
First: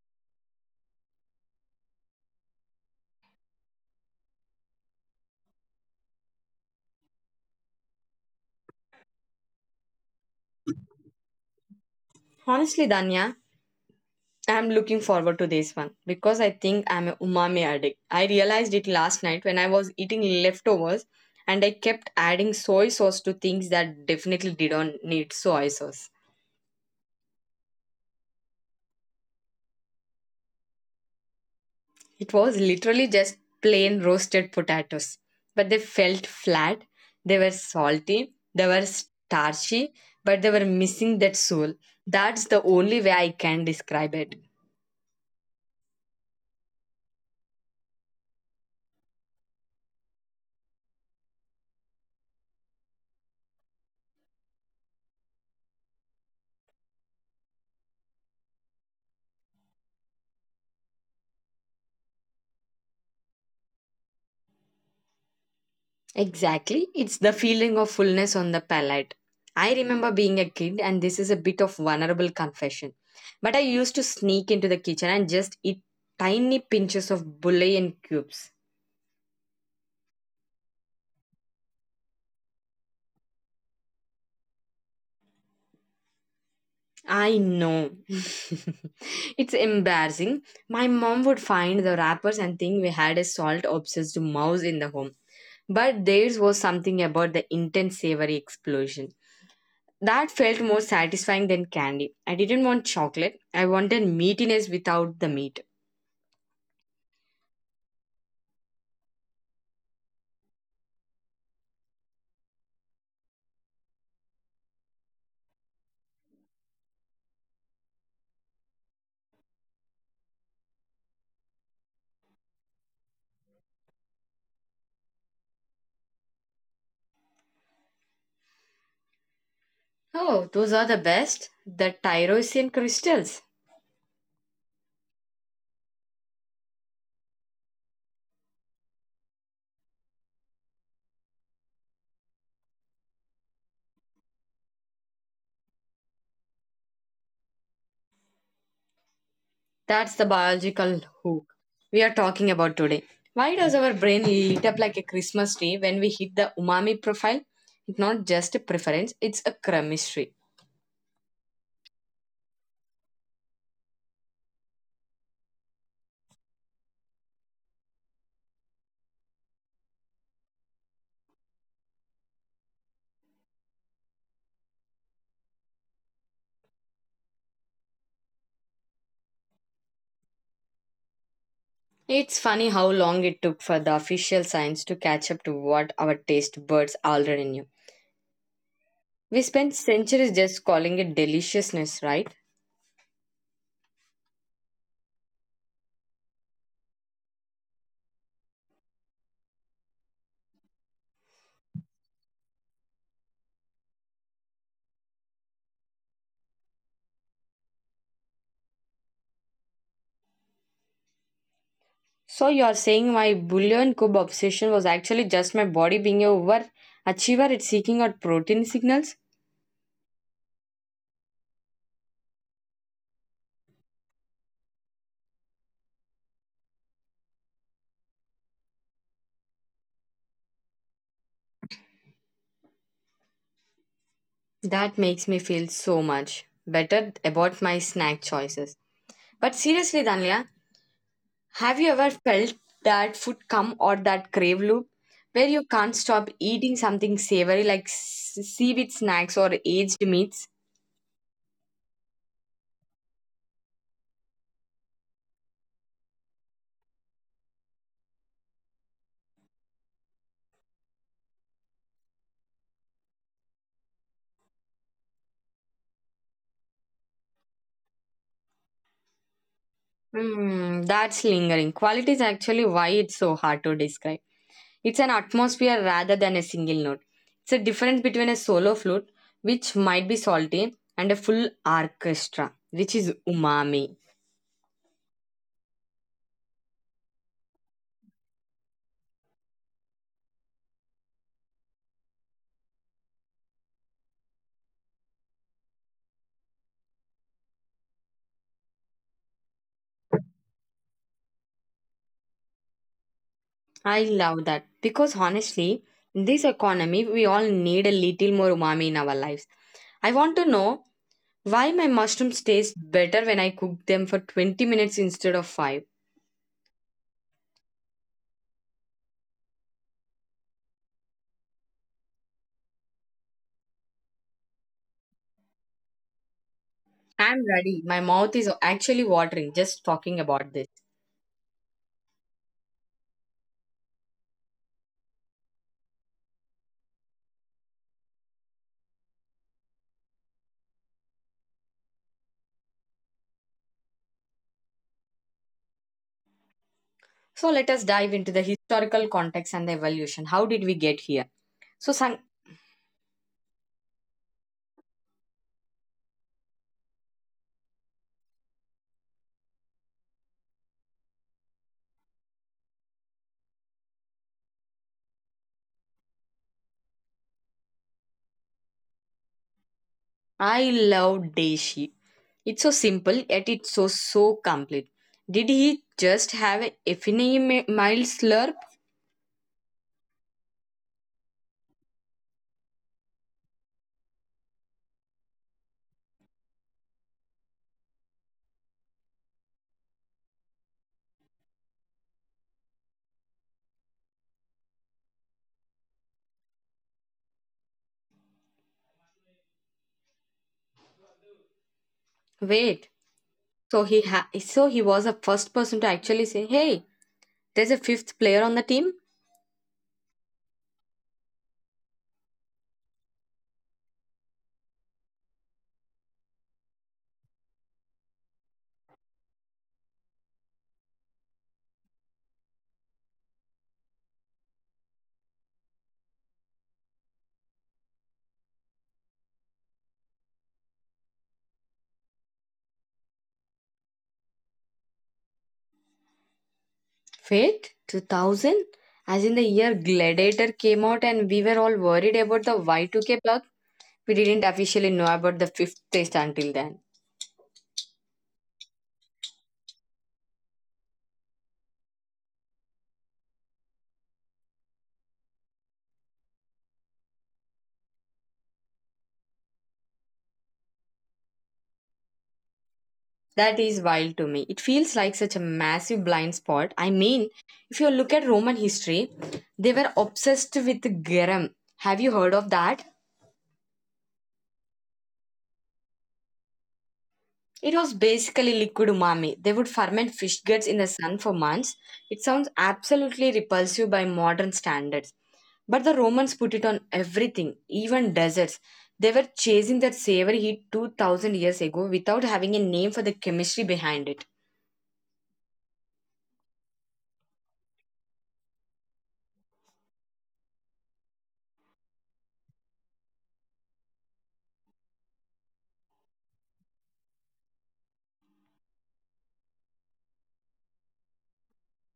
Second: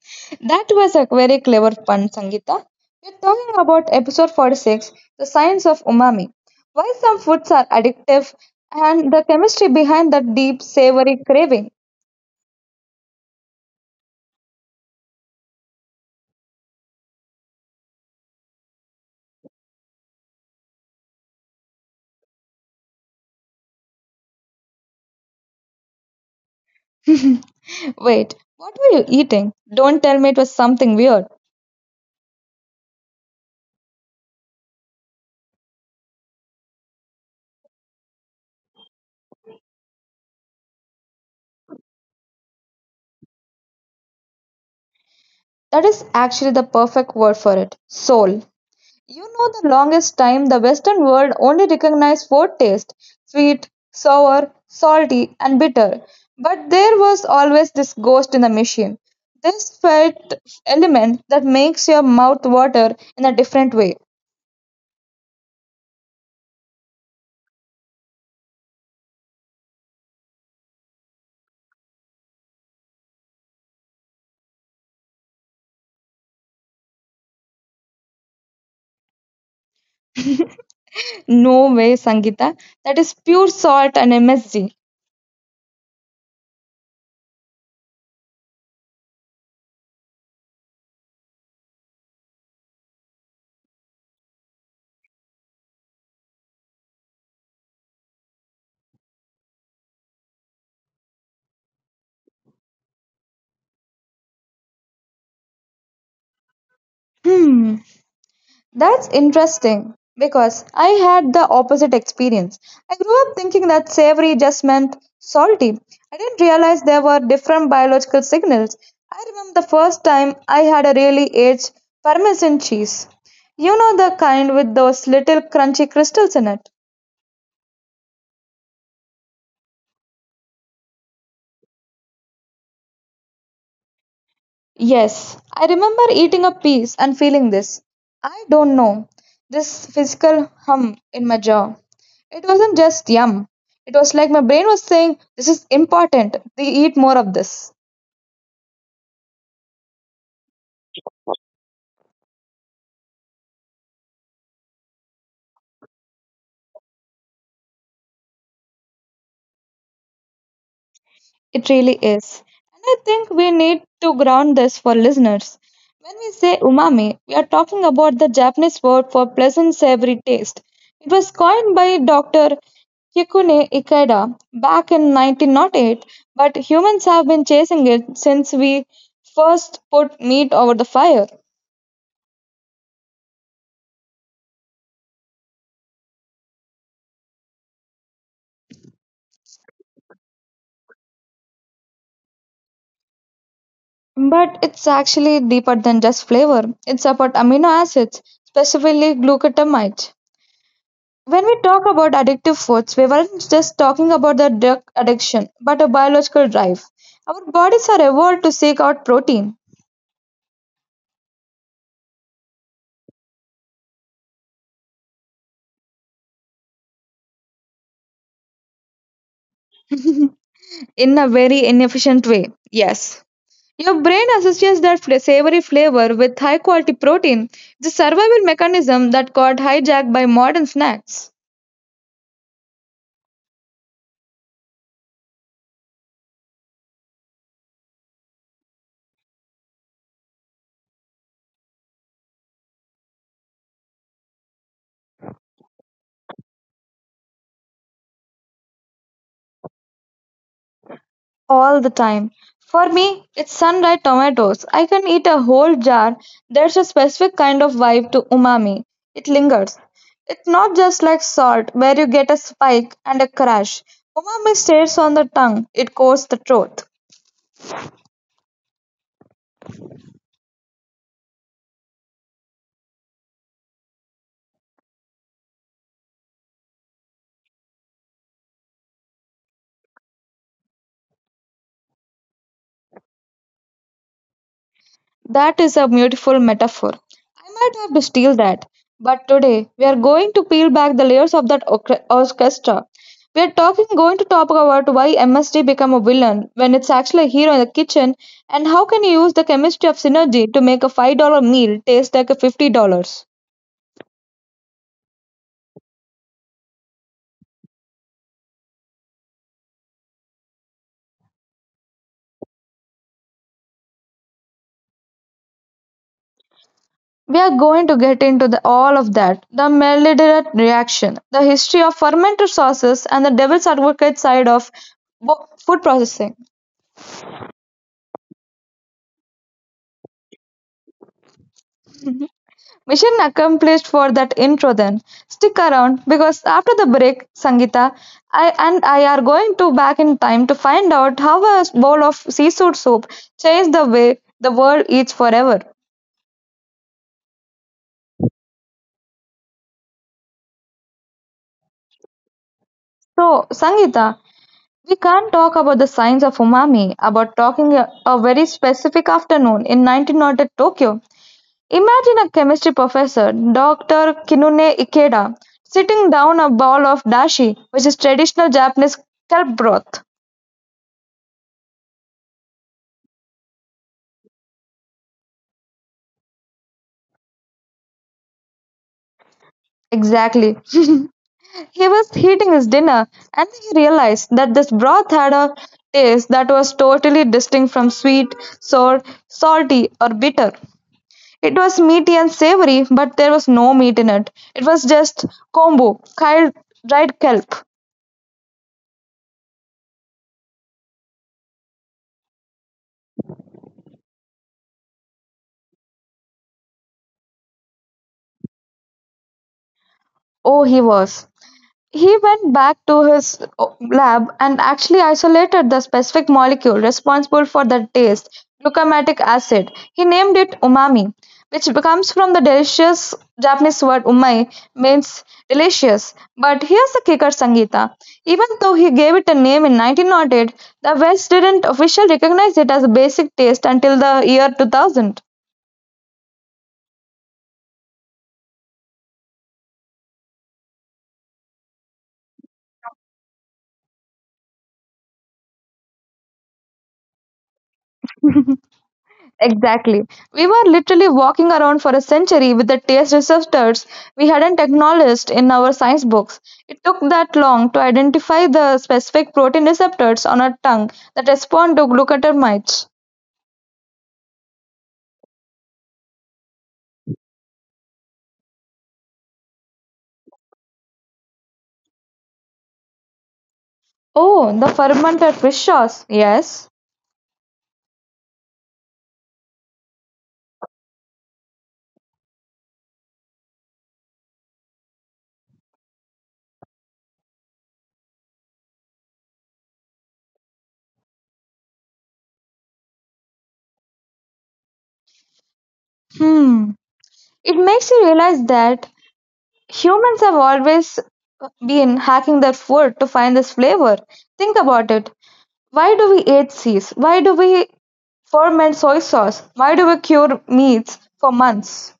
That was a very clever pun, Sangeeta. We're talking about episode 46, The Science of Umami. Why some foods are addictive and the chemistry behind that deep, savory craving.
Honestly, Danya, I'm looking forward to this one because I think I'm a umami addict. I realized it last night when I was eating leftovers and I kept adding soy sauce to things that definitely didn't need soy sauce.
Wait, what were you eating? Don't tell me it was something weird.
It was literally just plain roasted potatoes, but they felt flat. They were salty, they were starchy, but they were missing that soul. That's the only way I can describe it.
That is actually the perfect word for it, soul. You know, the longest time the Western world only recognized four tastes: sweet, sour, salty, and bitter. But there was always this ghost in the machine, this fat element that makes your mouth water in a different way.
Exactly, it's the feeling of fullness on the palate. I remember being a kid, and this is a bit of vulnerable confession, but I used to sneak into the kitchen and just eat tiny pinches of bouillon cubes.
No way, Sangeeta. That is pure salt and MSG.
I know. It's embarrassing. My mom would find the wrappers and think we had a salt obsessed mouse in the home. But theirs was something about the intense savory explosion. That felt more satisfying than candy. I didn't want chocolate. I wanted meatiness without the meat.
Hmm. That's interesting because I had the opposite experience. I grew up thinking that savory just meant salty. I didn't realize there were different biological signals. I remember the first time I had a really aged parmesan cheese. You know the kind with those little crunchy crystals in it.
Oh, those are the best. The tyrosian crystals.
Yes, I remember eating a piece and feeling this. I don't know. This physical hum in my jaw. It wasn't just yum. It was like my brain was saying, "This is important. They eat more of this."
That's the biological hook we are talking about today. Why does our brain light up like a Christmas tree when we hit the umami profile? It's not just a preference, it's a chemistry.
It really is. And I think we need to ground this for listeners. When we say umami, we are talking about the Japanese word for pleasant savory taste. It was coined by Dr. Kikune Ikeda back in 1908, but humans have been chasing it since we first put meat over the fire.
It's funny how long it took for the official science to catch up to what our taste buds already knew. We spent centuries just calling it deliciousness, right?
But it's actually deeper than just flavor. It's about amino acids, specifically glucotamide. When we talk about addictive foods, we weren't just talking about the drug addiction, but a biological drive. Our bodies are evolved to seek out protein.
So you're saying my bouillon cube obsession was actually just my body being a overachiever at seeking out protein signals?
In a very inefficient way. Yes. Your brain associates that savory flavor with high quality protein, the survival mechanism that got hijacked by modern snacks.
That makes me feel so much better about my snack choices. But seriously, Danya, have you ever felt that food come or that crave loop where you can't stop eating something savory like seaweed snacks or aged meats?
All the time. For me, it's sun-dried tomatoes. I can eat a whole jar. There's a specific kind of vibe to umami. It lingers. It's not just like salt, where you get a spike and a crash. Umami stays on the tongue. It coats the throat.
Hmm, that's lingering. Quality is actually why it's so hard to describe. It's an atmosphere rather than a single note. It's a difference between a solo flute, which might be salty, and a full orchestra, which is umami.
That is a beautiful metaphor. I might have to steal that. But today, we are going to peel back the layers of that orchestra. We are talking going to talk about why MSD become a villain when it's actually a hero in the kitchen, and how can you use the chemistry of synergy to make a $5 meal taste like a $50.
I love that because honestly, in this economy, we all need a little more umami in our lives. I want to know why my mushrooms taste better when I cook them for 20 minutes instead of 5.
We are going to get into all of that, the Meliderat reaction, the history of fermented sauces, and the devil's advocate side of food processing.
I'm ready. My mouth is actually watering just talking about this.
Mission accomplished for that intro then. Stick around because after the break, Sangita and I are going to back in time to find out how a bowl of seafood soup changed the way the world eats forever.
So let us dive into the historical context and the evolution. How did we get here? So sang-
So, Sangita, we can't talk about the science of umami about talking a very specific afternoon in 1900 Tokyo. Imagine a chemistry professor, Dr. Kinune Ikeda, sitting down a bowl of dashi, which is traditional Japanese kelp broth.
I love Deshi. It's so simple yet it's so complete. Did he just have a mild slurp?
Exactly. He was eating his dinner and he realized that this broth had a taste that was totally distinct from sweet, sour, salty, or bitter. It was meaty and savory, but there was no meat in it. It was just kombu, killed dried kelp.
Wait. So he was the first person to actually say, "Hey, there's a fifth player on the team."
Oh, he was. He went back to his lab and actually isolated the specific molecule responsible for the taste, glucamatic acid. He named it umami, which comes from the delicious Japanese word umai, means delicious. But here's the kicker, Sangeeta. Even though he gave it a name in 1908, the West didn't officially recognize it as a basic taste until the year 2000.
Fate 2000, as in the year Gladiator came out, and we were all worried about the Y2K bug. We didn't officially know about the fifth test until then.
Exactly. We were literally walking around for a century with the taste receptors we hadn't acknowledged in our science books. It took that long to identify the specific protein receptors on our tongue that respond to glucotamines.
That is wild to me. It feels like such a massive blind spot. I mean, if you look at Roman history, they were obsessed with Garum. Have you heard of that?
Oh, the fermented fish sauce. Yes.
It was basically liquid umami. They would ferment fish guts in the sun for months. It sounds absolutely repulsive by modern standards. But the Romans put it on everything, even desserts. They were chasing that savory heat 2000 years ago without having a name for the chemistry behind it.
Hmm. It makes you realize that humans have always been hacking their food to find this flavor. Think about it. Why do we age seas? Why do we ferment soy sauce? Why do we cure meats for months?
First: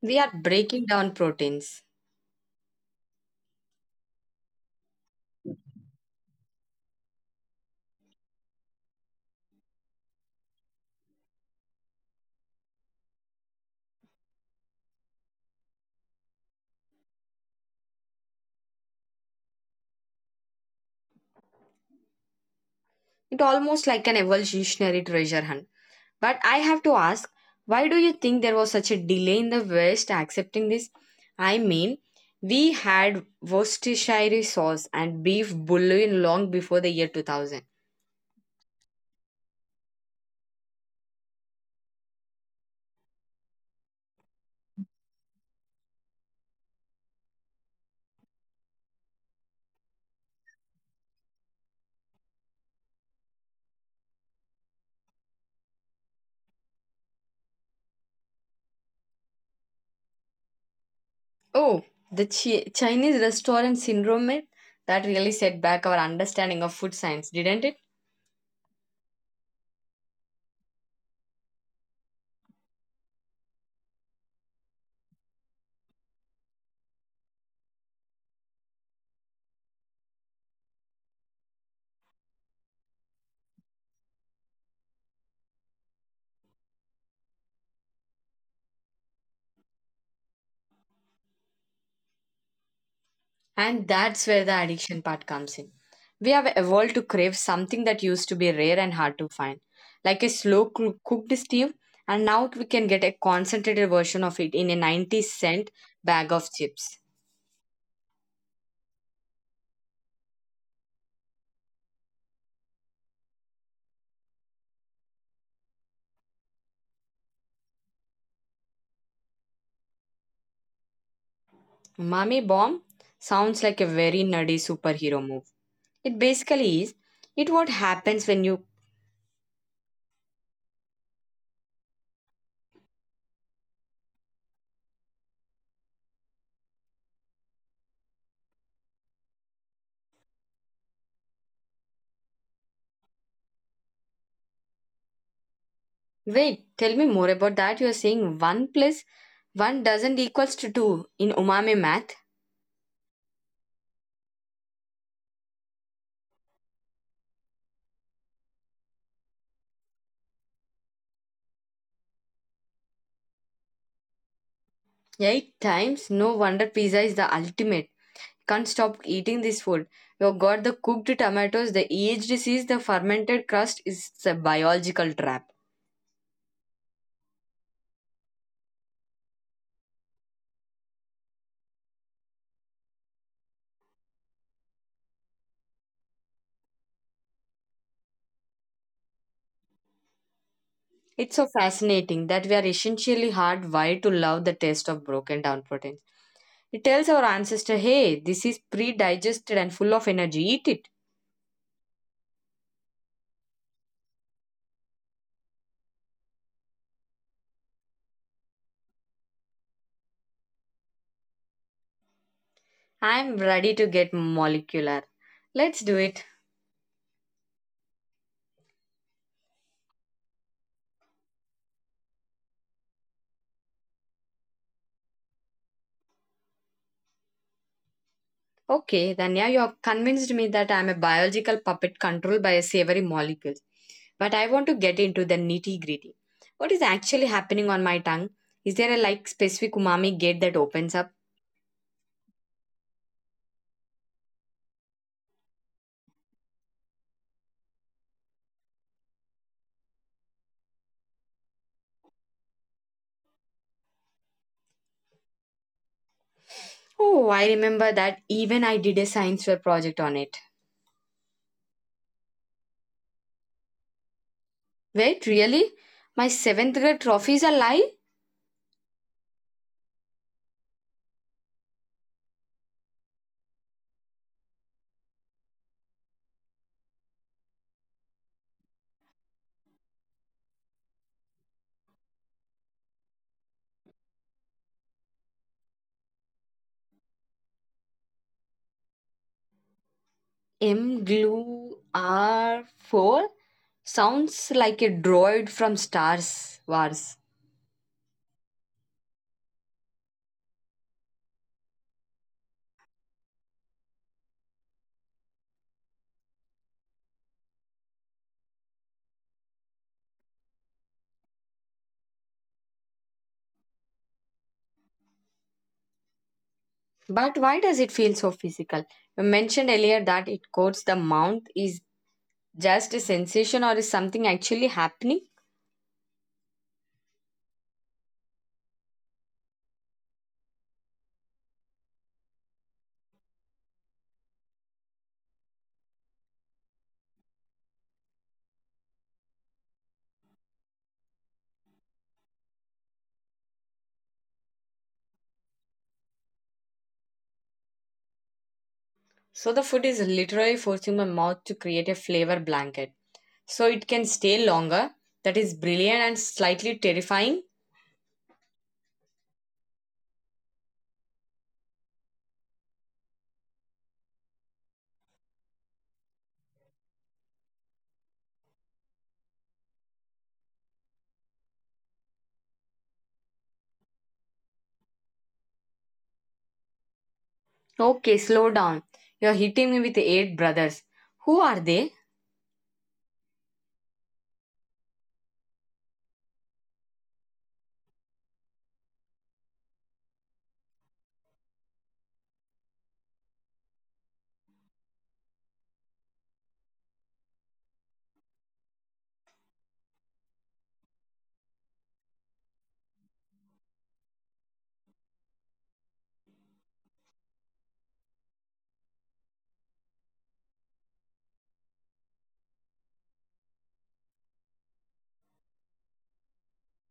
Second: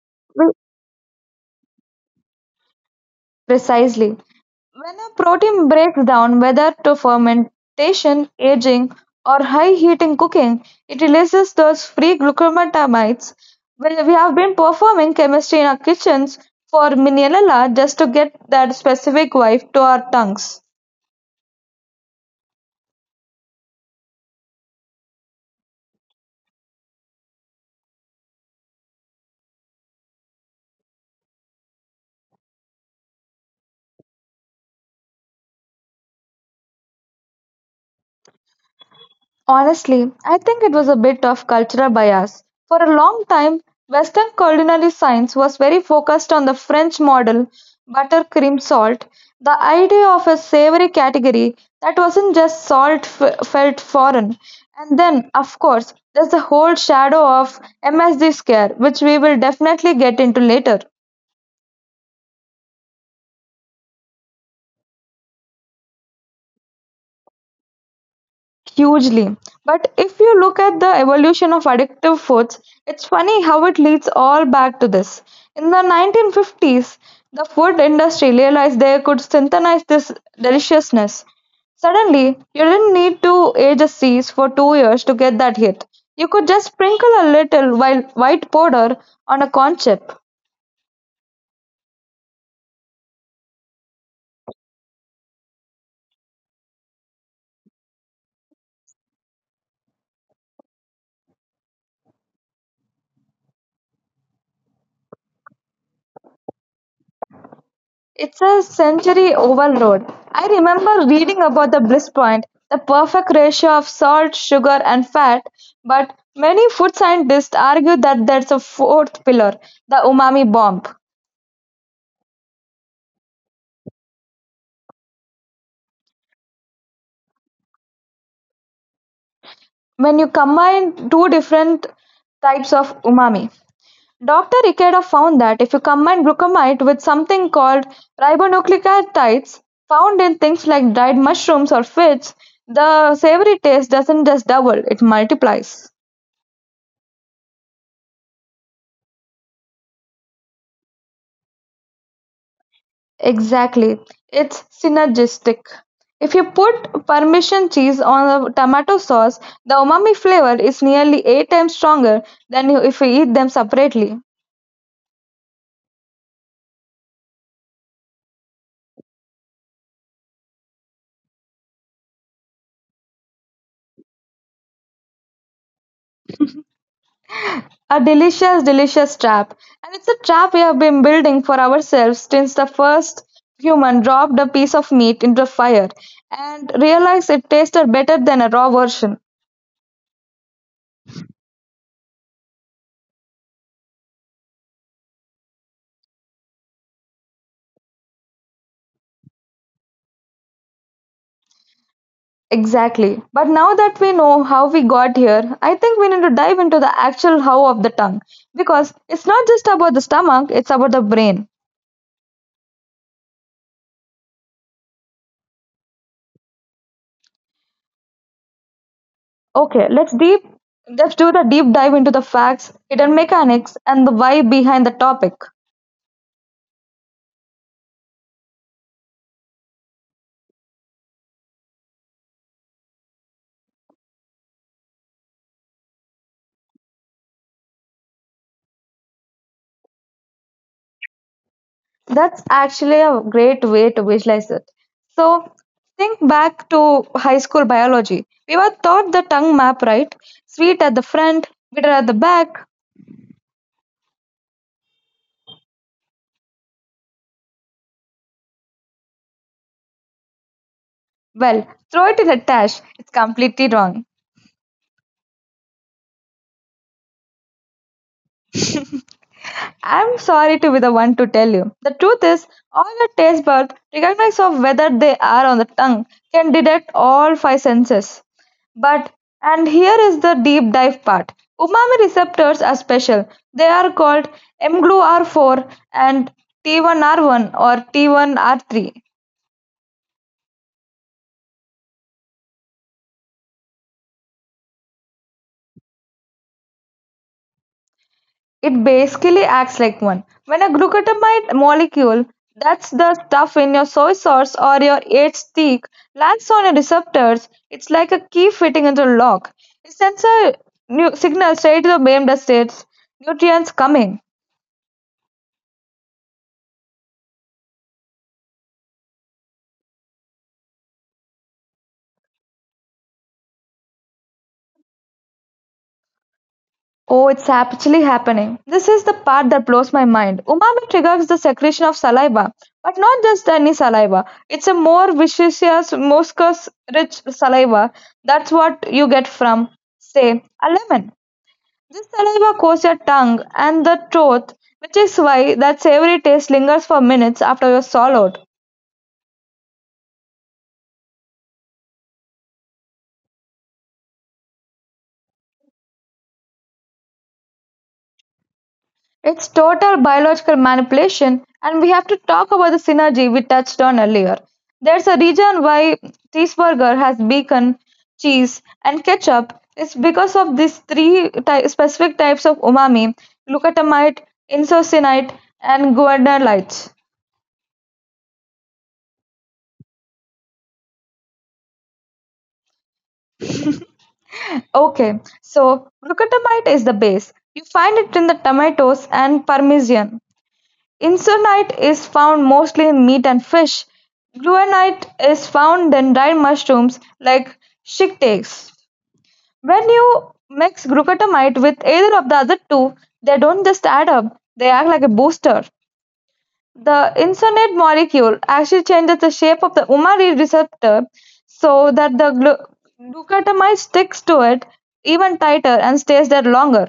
We are
We-
breaking down proteins.
Precisely. When a protein breaks down, whether to fermentation, aging, or high heating cooking, it releases those free glucomatamides. Well, we have been performing chemistry in our kitchens for millennia just to get that specific wife to our tongues.
It's almost like an evolutionary treasure hunt. But I have to ask, why do you think there was such a delay in the West accepting this? I mean, we had Worcestershire sauce and beef bouillon long before the year 2000.
Honestly, I think it was a bit of cultural bias. For a long time, Western culinary science was very focused on the French model: butter, cream, salt. The idea of a savory category that wasn't just salt felt foreign. And then, of course, there's the whole shadow of MSG scare, which we will definitely get into later.
Oh, the Chinese restaurant syndrome myth? That really set back our understanding of food science, didn't it?
Hugely. But if you look at the evolution of addictive foods, it's funny how it leads all back to this. In the 1950s, the food industry realized they could synthesize this deliciousness. Suddenly, you didn't need to age a cease for 2 years to get that hit. You could just sprinkle a little while white powder on a corn chip.
And that's where the addiction part comes in. We have evolved to crave something that used to be rare and hard to find, like a cooked stew, and now we can get a concentrated version of it in a 90¢ bag of chips.
It's a sensory overload. I remember reading about the bliss point, the perfect ratio of salt, sugar, and fat, but many food scientists argue that there's a fourth pillar, the umami bomb,
Umami bomb sounds like a very nerdy superhero move. It basically is. It what happens when you.
when you combine two different types of umami. Dr. Ikeda found that if you combine glucamide with something called ribonucleotides found in things like dried mushrooms or fish, the savory taste doesn't just double, it multiplies.
Wait, tell me more about that. You're saying one plus one doesn't equals to two in umami math.
Exactly. It's synergistic. If you put Parmesan cheese on a tomato sauce, the umami flavor is nearly 8 times stronger than if you eat them separately.
Eight times, no wonder pizza is the ultimate can't stop eating this food. You've got the cooked tomatoes, the aged disease, the fermented crust is a biological trap.
A delicious, delicious trap. And it's a trap we have been building for ourselves since the first human dropped a piece of meat into a fire and realized it tasted better than a raw version.
It's so fascinating that we are essentially hardwired to love the taste of broken down proteins. It tells our ancestor, hey, this is pre digested and full of energy, eat it.
Exactly. But now that we know how we got here, I think we need to dive into the actual how of the tongue because it's not just about the stomach, it's about the brain.
I'm ready to get molecular. Let's do it.
Okay, let's deep let's do the deep dive into the facts, hidden mechanics and the why behind the topic.
Okay, then yeah, you have convinced me that I'm a biological puppet controlled by a savory molecules. But I want to get into the nitty gritty. What is actually happening on my tongue? Is there a like specific umami gate that opens up?
That's actually a great way to visualize it. So, think back to high school biology. We were taught the tongue map, right? Sweet at the front, bitter at the back.
Oh, I remember that even I did a science fair project on it.
Well, throw it in a trash. It's completely wrong.
Wait, really? My seventh grade trophy is a lie?
I'm sorry to be the one to tell you. The truth is, all your taste buds recognize of whether they are on the tongue can detect all five senses. But, and here is the deep dive part. Umami receptors are special. They are called mGluR4 and T1R1 or T1R3.
M glue R4? Sounds like a droid from Star Wars.
It basically acts like one. When a glucotamide molecule, that's the stuff in your soy sauce or your H-teak, lands on your receptors, it's like a key fitting into a lock. It sends a new signal straight to the brain that states, nutrients coming.
But why does it feel so physical? You mentioned earlier that it coats the mouth. Is just a sensation or is something actually happening?
Oh, it's actually happening. This is the part that blows my mind. Umami triggers the secretion of saliva, but not just any saliva. It's a more viscous, mucus rich saliva. That's what you get from, say, a lemon. This saliva coats your tongue and the throat, which is why that savory taste lingers for minutes after you're swallowed.
So the food is literally forcing my mouth to create a flavor blanket. So it can stay longer. That is brilliant and slightly terrifying.
It's total biological manipulation, and we have to talk about the synergy we touched on earlier. There's a reason why cheeseburger has bacon, cheese, and ketchup. It's because of these specific types of umami: glucotamide, isocyanates, and guanylate.
Okay, slow down. You're hitting me with eight brothers. Who are they?
Okay, so glucotamide is the base. You find it in the tomatoes and parmesan. Insulinite is found mostly in meat and fish. Gluenite is found in dried mushrooms like shiitake. When you mix glucotamide with either of the other two, they don't just add up, they act like a booster. The insulinate molecule actually changes the shape of the umami receptor so that the glucotamide sticks to it even tighter and stays there longer.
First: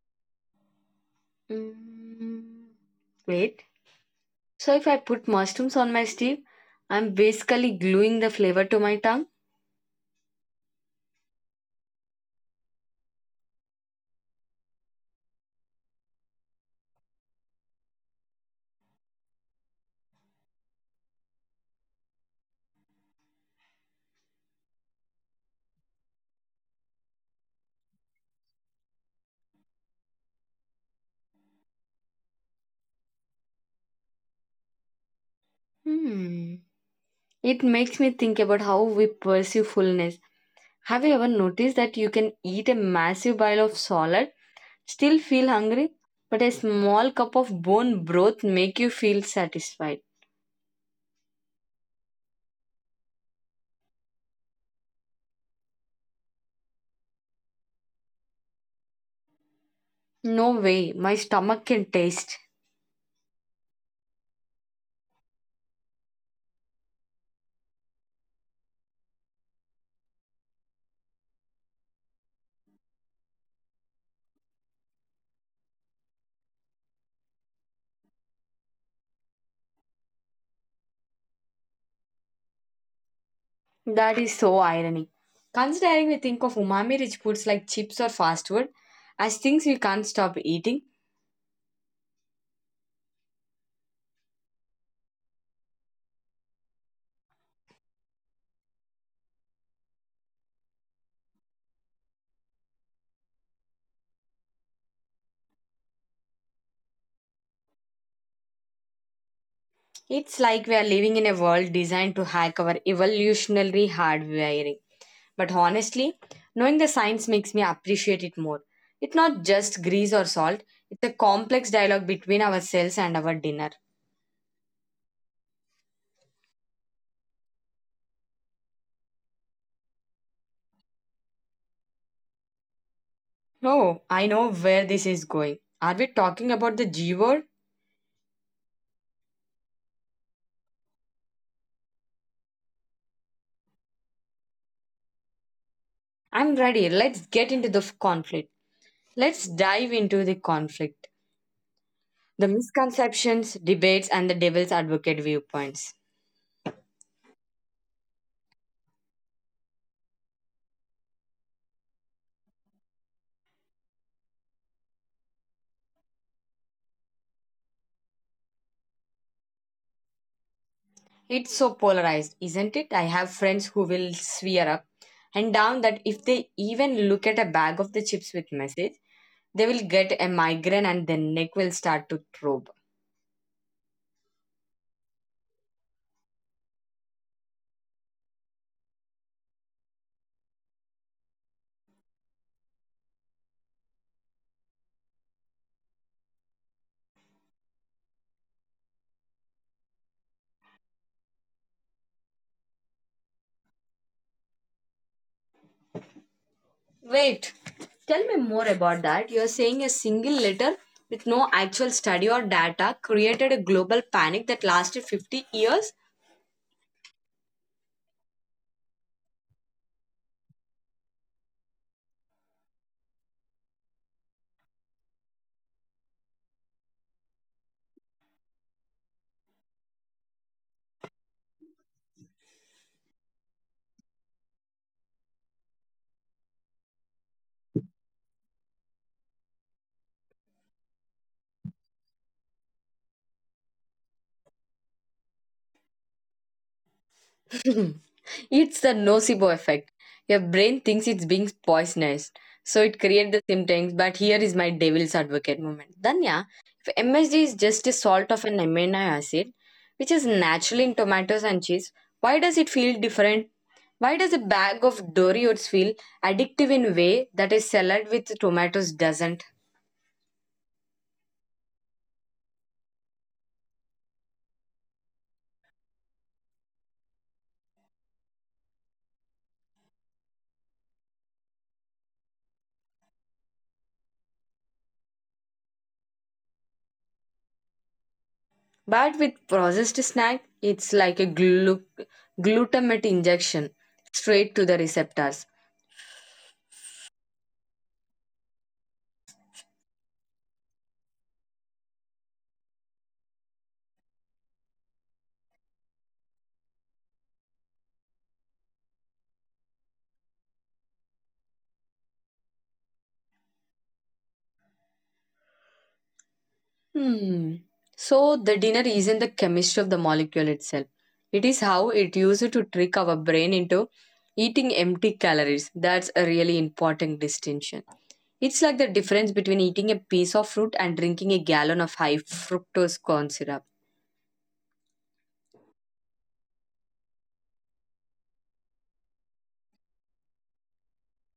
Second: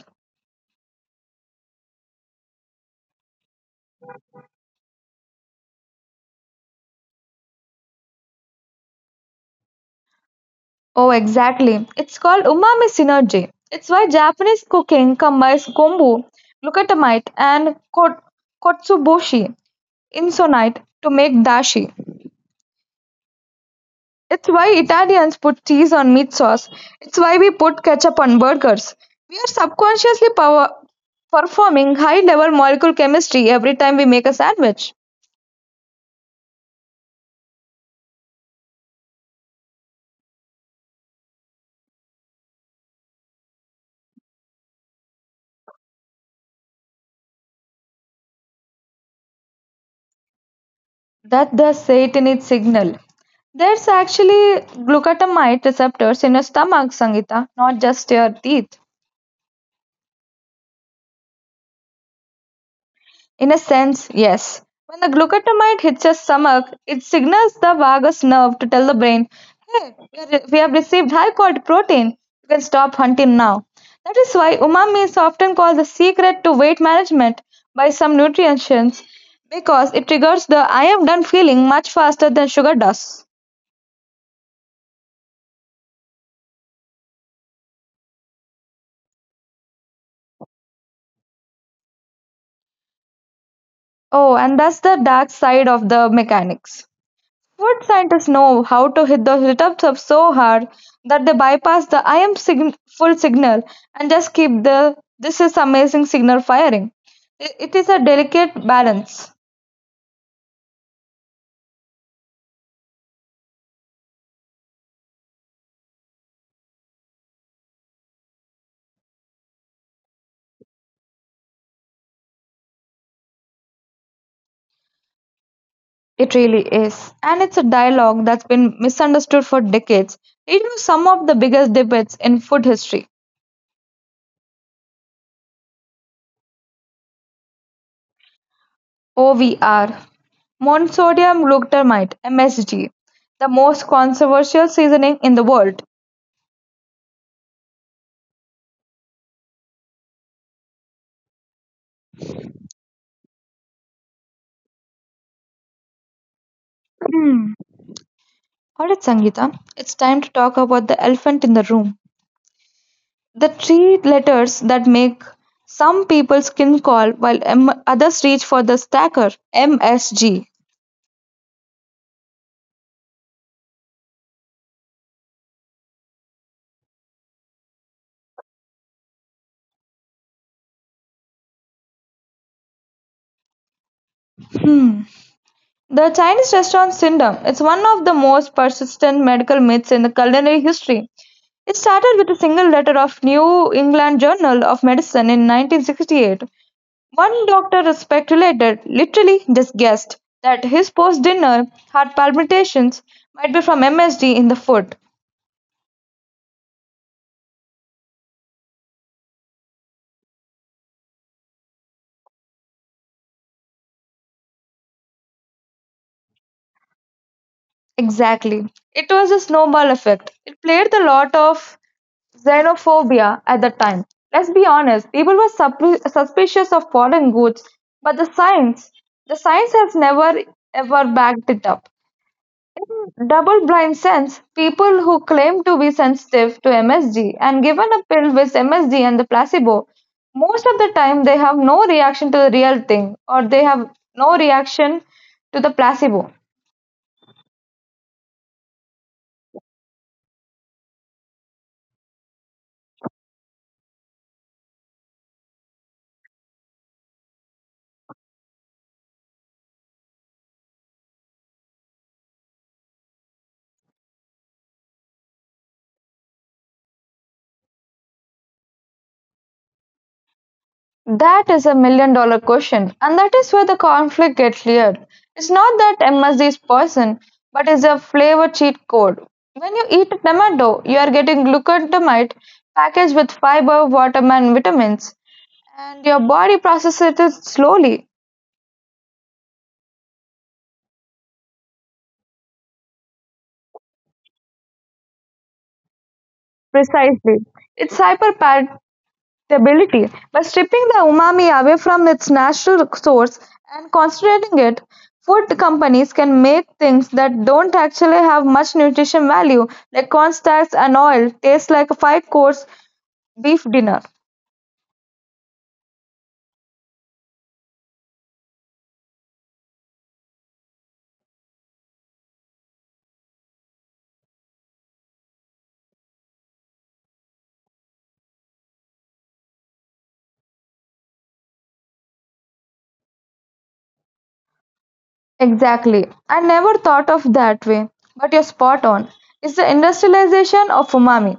Mm, wait. So if I put mushrooms on my stew, I'm basically gluing the flavor to my tongue.
Oh, exactly. It's called umami synergy. It's why Japanese cooking combines kombu, glutamate, and kotsuboshi, insonite, to make dashi. It's why Italians put cheese on meat sauce. It's why we put ketchup on burgers. We are subconsciously performing high level molecular chemistry every time we make a sandwich.
Hmm. It makes me think about how we pursue fullness. Have you ever noticed that you can eat a massive bowl of salad, still feel hungry, but a small cup of bone broth make you feel satisfied?
That the Satanid signal. There's actually glutamate receptors in your stomach, Sangita, not just your teeth.
No way, my stomach can taste.
In a sense, yes. When the glucotamide hits your stomach, it signals the vagus nerve to tell the brain, hey, we have received high quality protein. You can stop hunting now. That is why umami is often called the secret to weight management by some nutritionists because it triggers the I am done feeling much faster than sugar does.
That is so ironic. Considering we think of umami-rich foods like chips or fast food as things we can't stop eating,
Oh, and that's the dark side of the mechanics. Food scientists know how to hit the receptor so hard that they bypass the full signal and just keep the this is amazing signal firing. It is a delicate balance.
it's like we are living in a world designed to hack our evolutionary hardwiring. But honestly, knowing the science makes me appreciate it more. It's not just grease or salt, it's a complex dialogue between ourselves and our dinner.
It really is. And it's a dialogue that's been misunderstood for decades, leading to some of the biggest debates in food history.
Oh, I know where this is going. Are we talking about the G word?
OVR, monosodium glutamate, MSG, the most controversial seasoning in the world.
I'm ready. Let's get into the f- conflict. Let's dive into the conflict. The misconceptions, debates, and the devil's advocate viewpoints.
Hmm. Alright, Sangeeta, it's time to talk about the elephant in the room. The three letters that make some people's skin crawl while others reach for the stacker MSG.
It's so polarized, isn't it? I have friends who will swear up and down that if they even look at a bag of the chips with message, they will get a migraine and their neck will start to throb.
Hmm. The Chinese restaurant syndrome. It's one of the most persistent medical myths in the culinary history. It started with a single letter of New England Journal of Medicine in 1968. One doctor speculated, literally just guessed, that his post dinner heart palpitations might be from MSD in the foot.
Wait, tell me more about that. You're saying a single letter with no actual study or data created a global panic that lasted 50 years?
Exactly. It was a snowball effect. It played the lot of xenophobia at the time. Let's be honest, people were suspicious of foreign goods, but the science has never ever backed it up. In double-blind sense, people who claim to be sensitive to MSG and given a pill with MSG and the placebo, most of the time they have no reaction to the real thing or they have no reaction to the placebo.
It's the nocebo effect. Your brain thinks it's being poisonous, so it creates the symptoms. But here is my devil's advocate moment. Then yeah, if MSG is just a salt of an amino acid, which is naturally in tomatoes and cheese, why does it feel different? Why does a bag of Doritos feel addictive in a way that a salad with tomatoes doesn't?
That is a million dollar question, and that is where the conflict gets layered. It's not that MSG is poison, but it's a flavor cheat code. When you eat a tomato, you are getting glucosamine packaged with fiber, water, and vitamins, and your body processes it slowly,
But with processed snack, it's like a glutamate injection straight to the receptors.
precisely. It's hyper stability by stripping the umami away from its natural source and concentrating it, food companies can make things that don't actually have much nutrition value like corn starch and oil taste like a five course beef dinner.
Hmm. So the dinner isn't the chemistry of the molecule itself. It is how it used to trick our brain into eating empty calories. That's a really important distinction. It's like the difference between eating a piece of fruit and drinking a gallon of high fructose corn syrup.
Exactly. I never thought of that way, but you're spot on. It's the industrialization of umami.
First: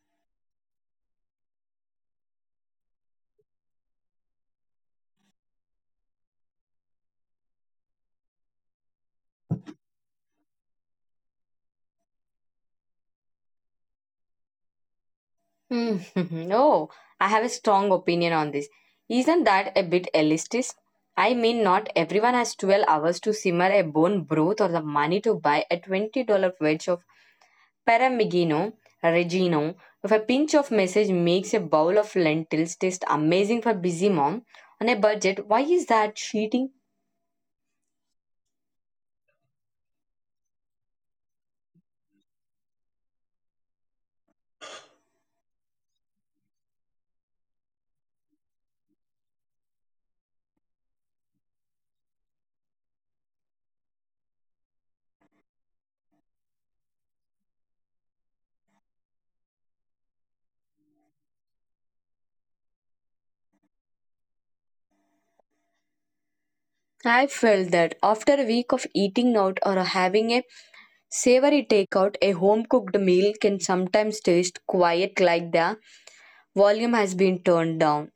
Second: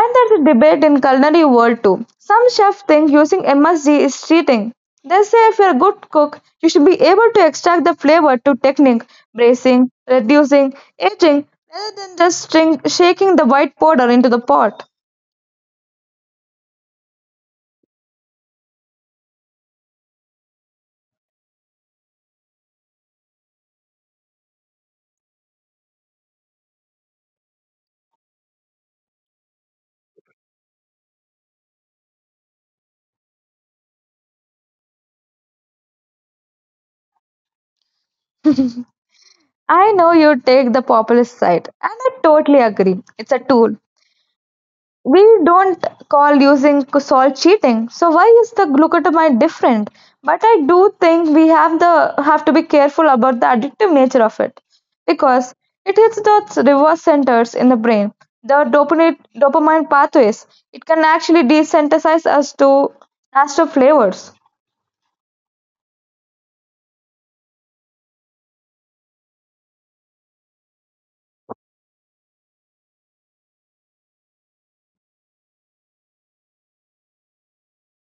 And there's a debate in culinary world too. Some chefs think using MSG is cheating. They say if you're a good cook, you should be able to extract the flavor through technique, bracing, reducing, aging, rather than just string, shaking the white powder into the pot.
Hmm. Oh, I have a strong opinion on this. Isn't that a bit elitist? I mean, not everyone has 12 hours to simmer a bone broth or the money to buy a $20 wedge of Paramigino, Regino, with a pinch of message makes a bowl of lentils taste amazing for busy mom on a budget. Why is that cheating?
I know you take the populist side, and I totally agree. It's a tool. We don't call using salt cheating, so why is the glucotamine different? But I do think we have the have to be careful about the addictive nature of it, because it hits the reverse centers in the brain, the dopamine pathways. It can actually desensitize us to as to flavors.
I felt that after a week of eating out or having a savory takeout, a home cooked meal can sometimes taste quiet like the volume has been turned down.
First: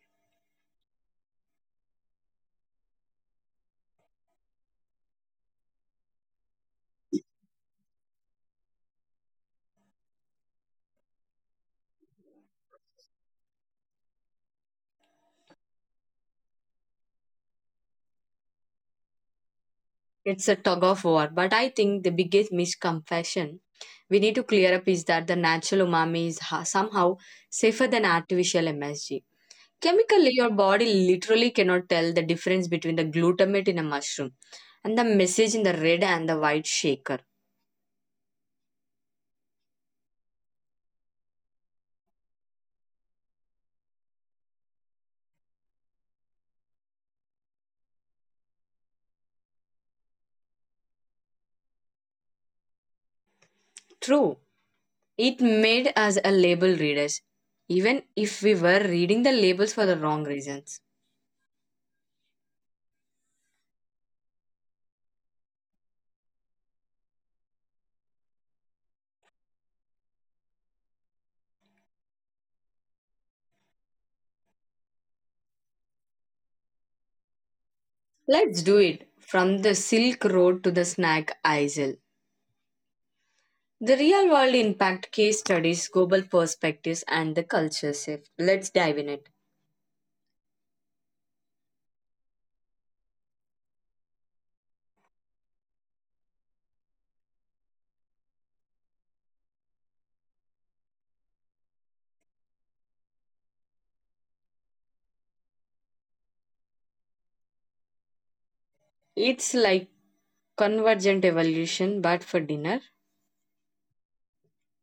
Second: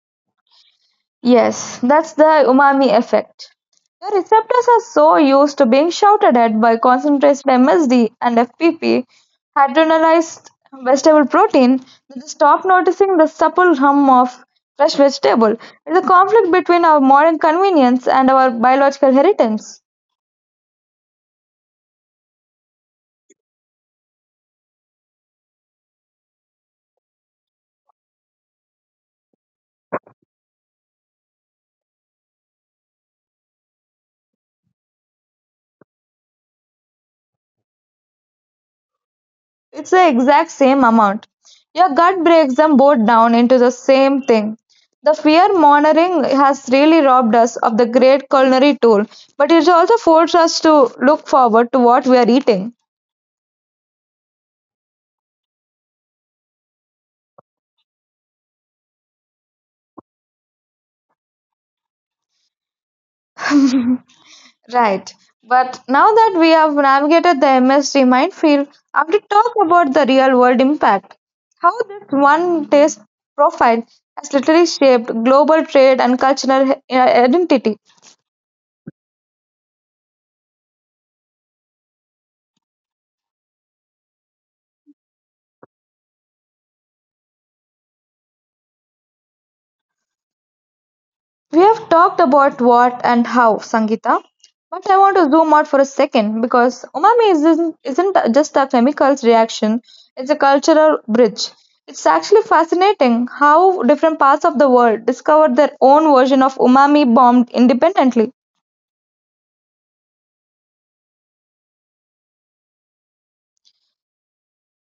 Yes, that's the umami effect. The receptors are so used to being shouted at by concentrated MSD and FPP hydrogenated vegetable protein that they stop noticing the supple hum of fresh vegetable. It's a conflict between our modern convenience and our biological heritage.
It's a tug of war, but I think the biggest misconception we need to clear up is that the natural umami is somehow safer than artificial MSG. Chemically, your body literally cannot tell the difference between the glutamate in a mushroom and the message in the red and the white shaker.
It's the exact same amount. Your gut breaks them both down into the same thing. The fear mongering has really robbed us of the great culinary tool, but it also forced us to look forward to what we are eating.
True, it made us a label readers, even if we were reading the labels for the wrong reasons.
Right. But now that we have navigated the MSG minefield, I want to talk about the real world impact. How this one taste profile has literally shaped global trade and cultural identity.
Let's do it from the Silk Road to the snack aisle. The real world impact case studies, global perspectives, and the culture shift. Let's dive in it.
We have talked about what and how, Sangeeta, but I want to zoom out for a second because umami isn't just a chemicals reaction, it's a cultural bridge. It's actually fascinating how different parts of the world discovered their own version of umami bombed independently.
It's like convergent evolution, but for dinner.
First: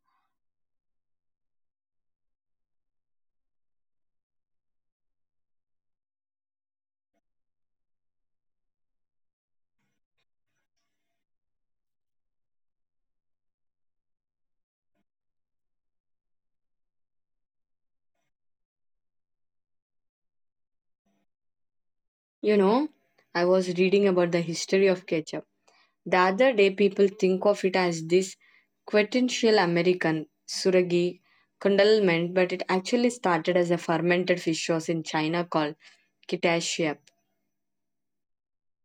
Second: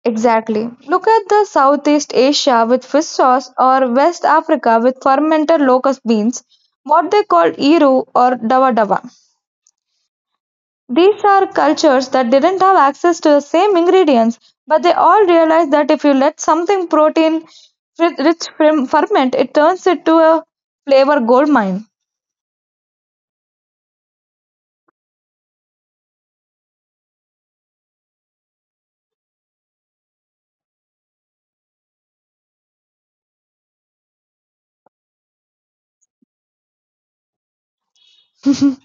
Exactly. Look at the Southeast Asia with fish sauce or West Africa with fermented locust beans, what they call iru or dawa dawa. These are cultures that didn't have access to the same ingredients, but they all realized that if you let something protein rich ferment, it turns it to a flavor gold mine.
You know, I was reading about the history of ketchup. The other day, people think of it as this quintessential American suragi condiment, but it actually started as a fermented fish sauce in China called ketchup.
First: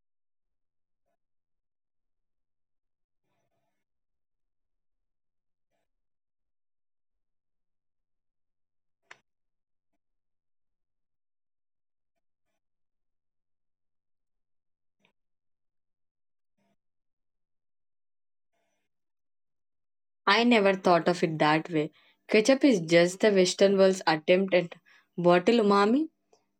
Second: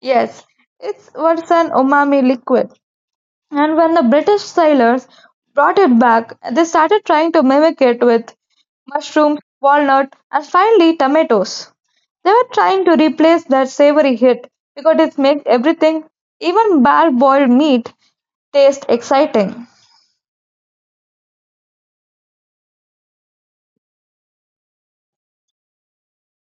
Yes, it's what's an umami liquid. And when the British sailors brought it back, they started trying to mimic it with mushrooms, walnut, and finally tomatoes. They were trying to replace that savory hit because it makes everything, even bare boiled meat, taste exciting.
I never thought of it that way. Ketchup is just the Western world's attempt at bottle umami.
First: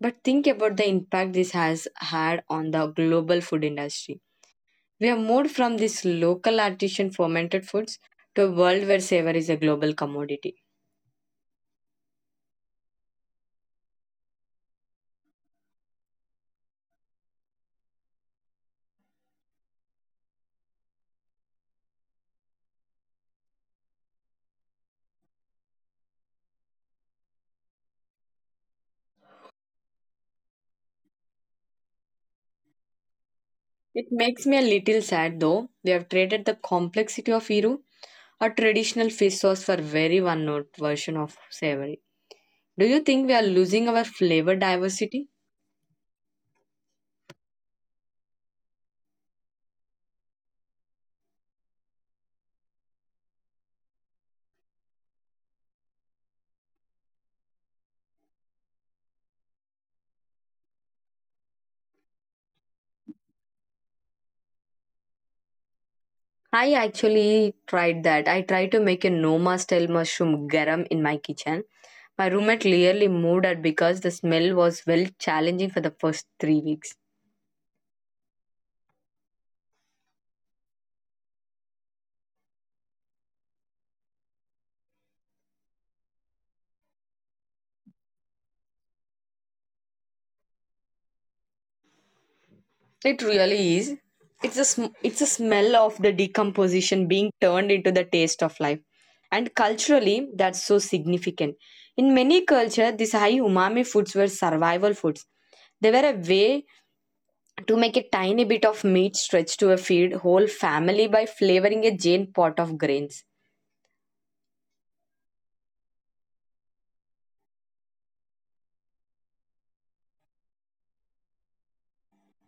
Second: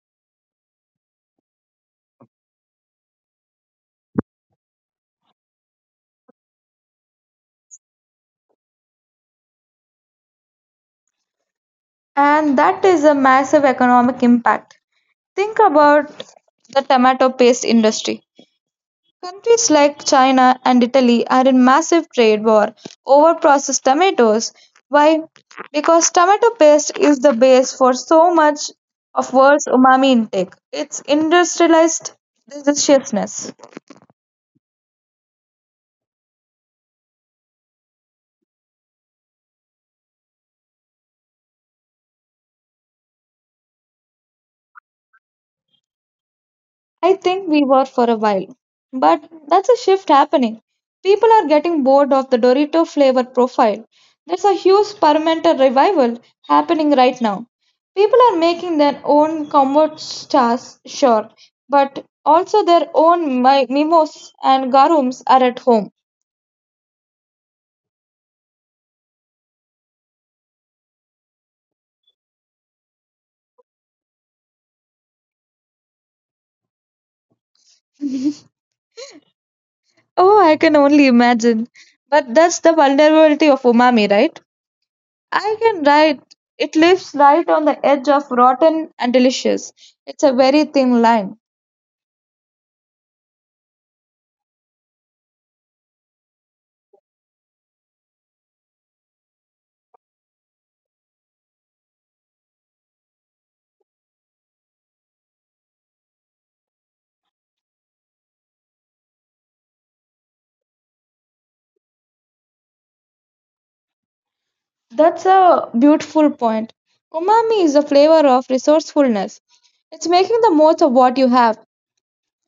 But think about the impact this has had on the global food industry. We have moved from this local artisan fermented foods to a world where savor is a global commodity.
And that is a massive economic impact. Think about the tomato paste industry. Countries like China and Italy are in massive trade war over processed tomatoes. Why? Because tomato paste is the base for so much of world's umami intake. It's industrialized deliciousness.
It makes me a little sad though. We have traded the complexity of Iru, a traditional fish sauce, for very one note version of savory. Do you think we are losing our flavor diversity?
I think we were for a while, but that's a shift happening. People are getting bored of the Dorito flavor profile. There's a huge Parmenter revival happening right now. People are making their own comfort stars, sure, but also their own mimos and garums are at home.
I actually tried that. I tried to make a Noma style mushroom garam in my kitchen. My roommate nearly moved out because the smell was well challenging for the first 3 weeks.
Oh, I can only imagine. But that's the vulnerability of umami, right? I can write. It lives right on the edge of rotten and delicious. It's a very thin line.
It really is. It's a smell of the decomposition being turned into the taste of life. And culturally, that's so significant. In many cultures, these high umami foods were survival foods. They were a way to make a tiny bit of meat stretch to a feed whole family by flavoring a giant pot of grains.
That's a beautiful point. Umami is a flavor of resourcefulness. It's making the most of what you have.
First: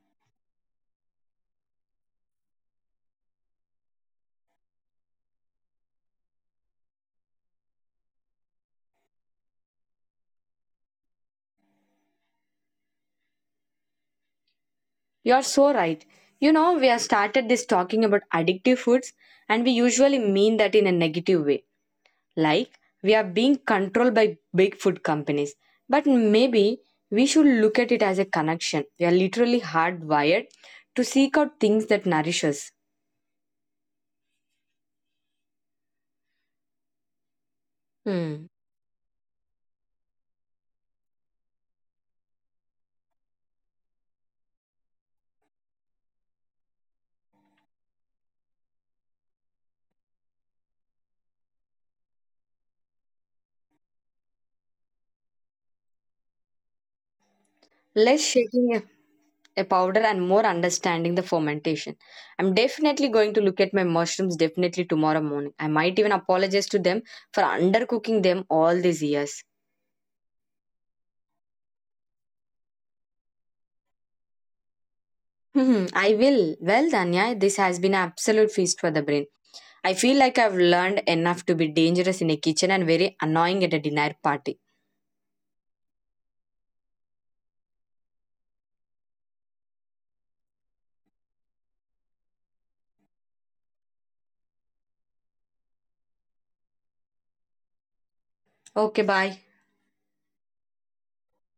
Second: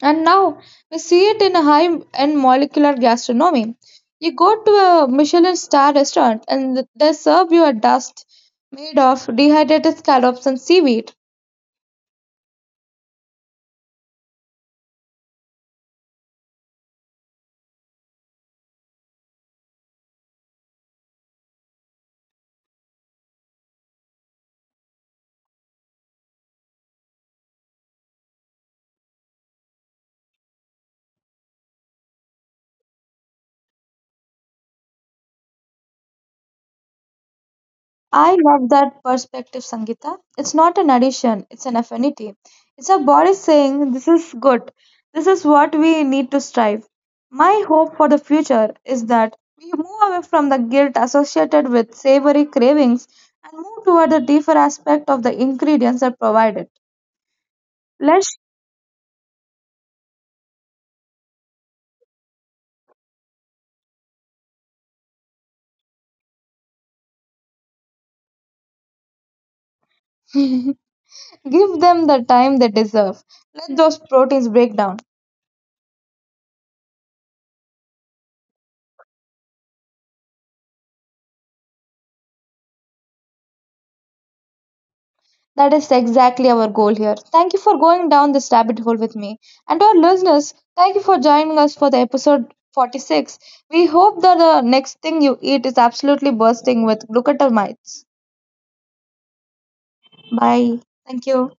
And now we see it in a high end molecular gastronomy. You go to a Michelin star restaurant and they serve you a dust made of dehydrated scallops and seaweed.
You are so right. You know, we have started this talking about addictive foods, and we usually mean that in a negative way like we are being controlled by big food companies. But maybe we should look at it as a connection. We are literally hardwired to seek out things that nourish us.
I
Hmm.
love that perspective, Sangeeta. It's not an addition, it's an affinity. It's our body saying, this is good. This is what we need to strive. My hope for the future is that we move away from the guilt associated with savory cravings and move toward the deeper aspect of the ingredients that provide it.
Less
Let's
shaking a powder and more understanding the fermentation. I'm definitely going to look at my mushrooms definitely tomorrow morning. I might even apologize to them for undercooking them all these years.
give them the time they deserve. Let those proteins break down.
Hmm, I will. Well, Danya, this has been an absolute feast for the brain. I feel like I've learned enough to be dangerous in a kitchen and very annoying at a dinner party.
That is exactly our goal here. Thank you for going down this rabbit hole with me. And to our listeners, thank you for joining us for the episode 46. We hope that the next thing you eat is absolutely bursting with glucotamines.
Okay, bye.
Bye. Thank you.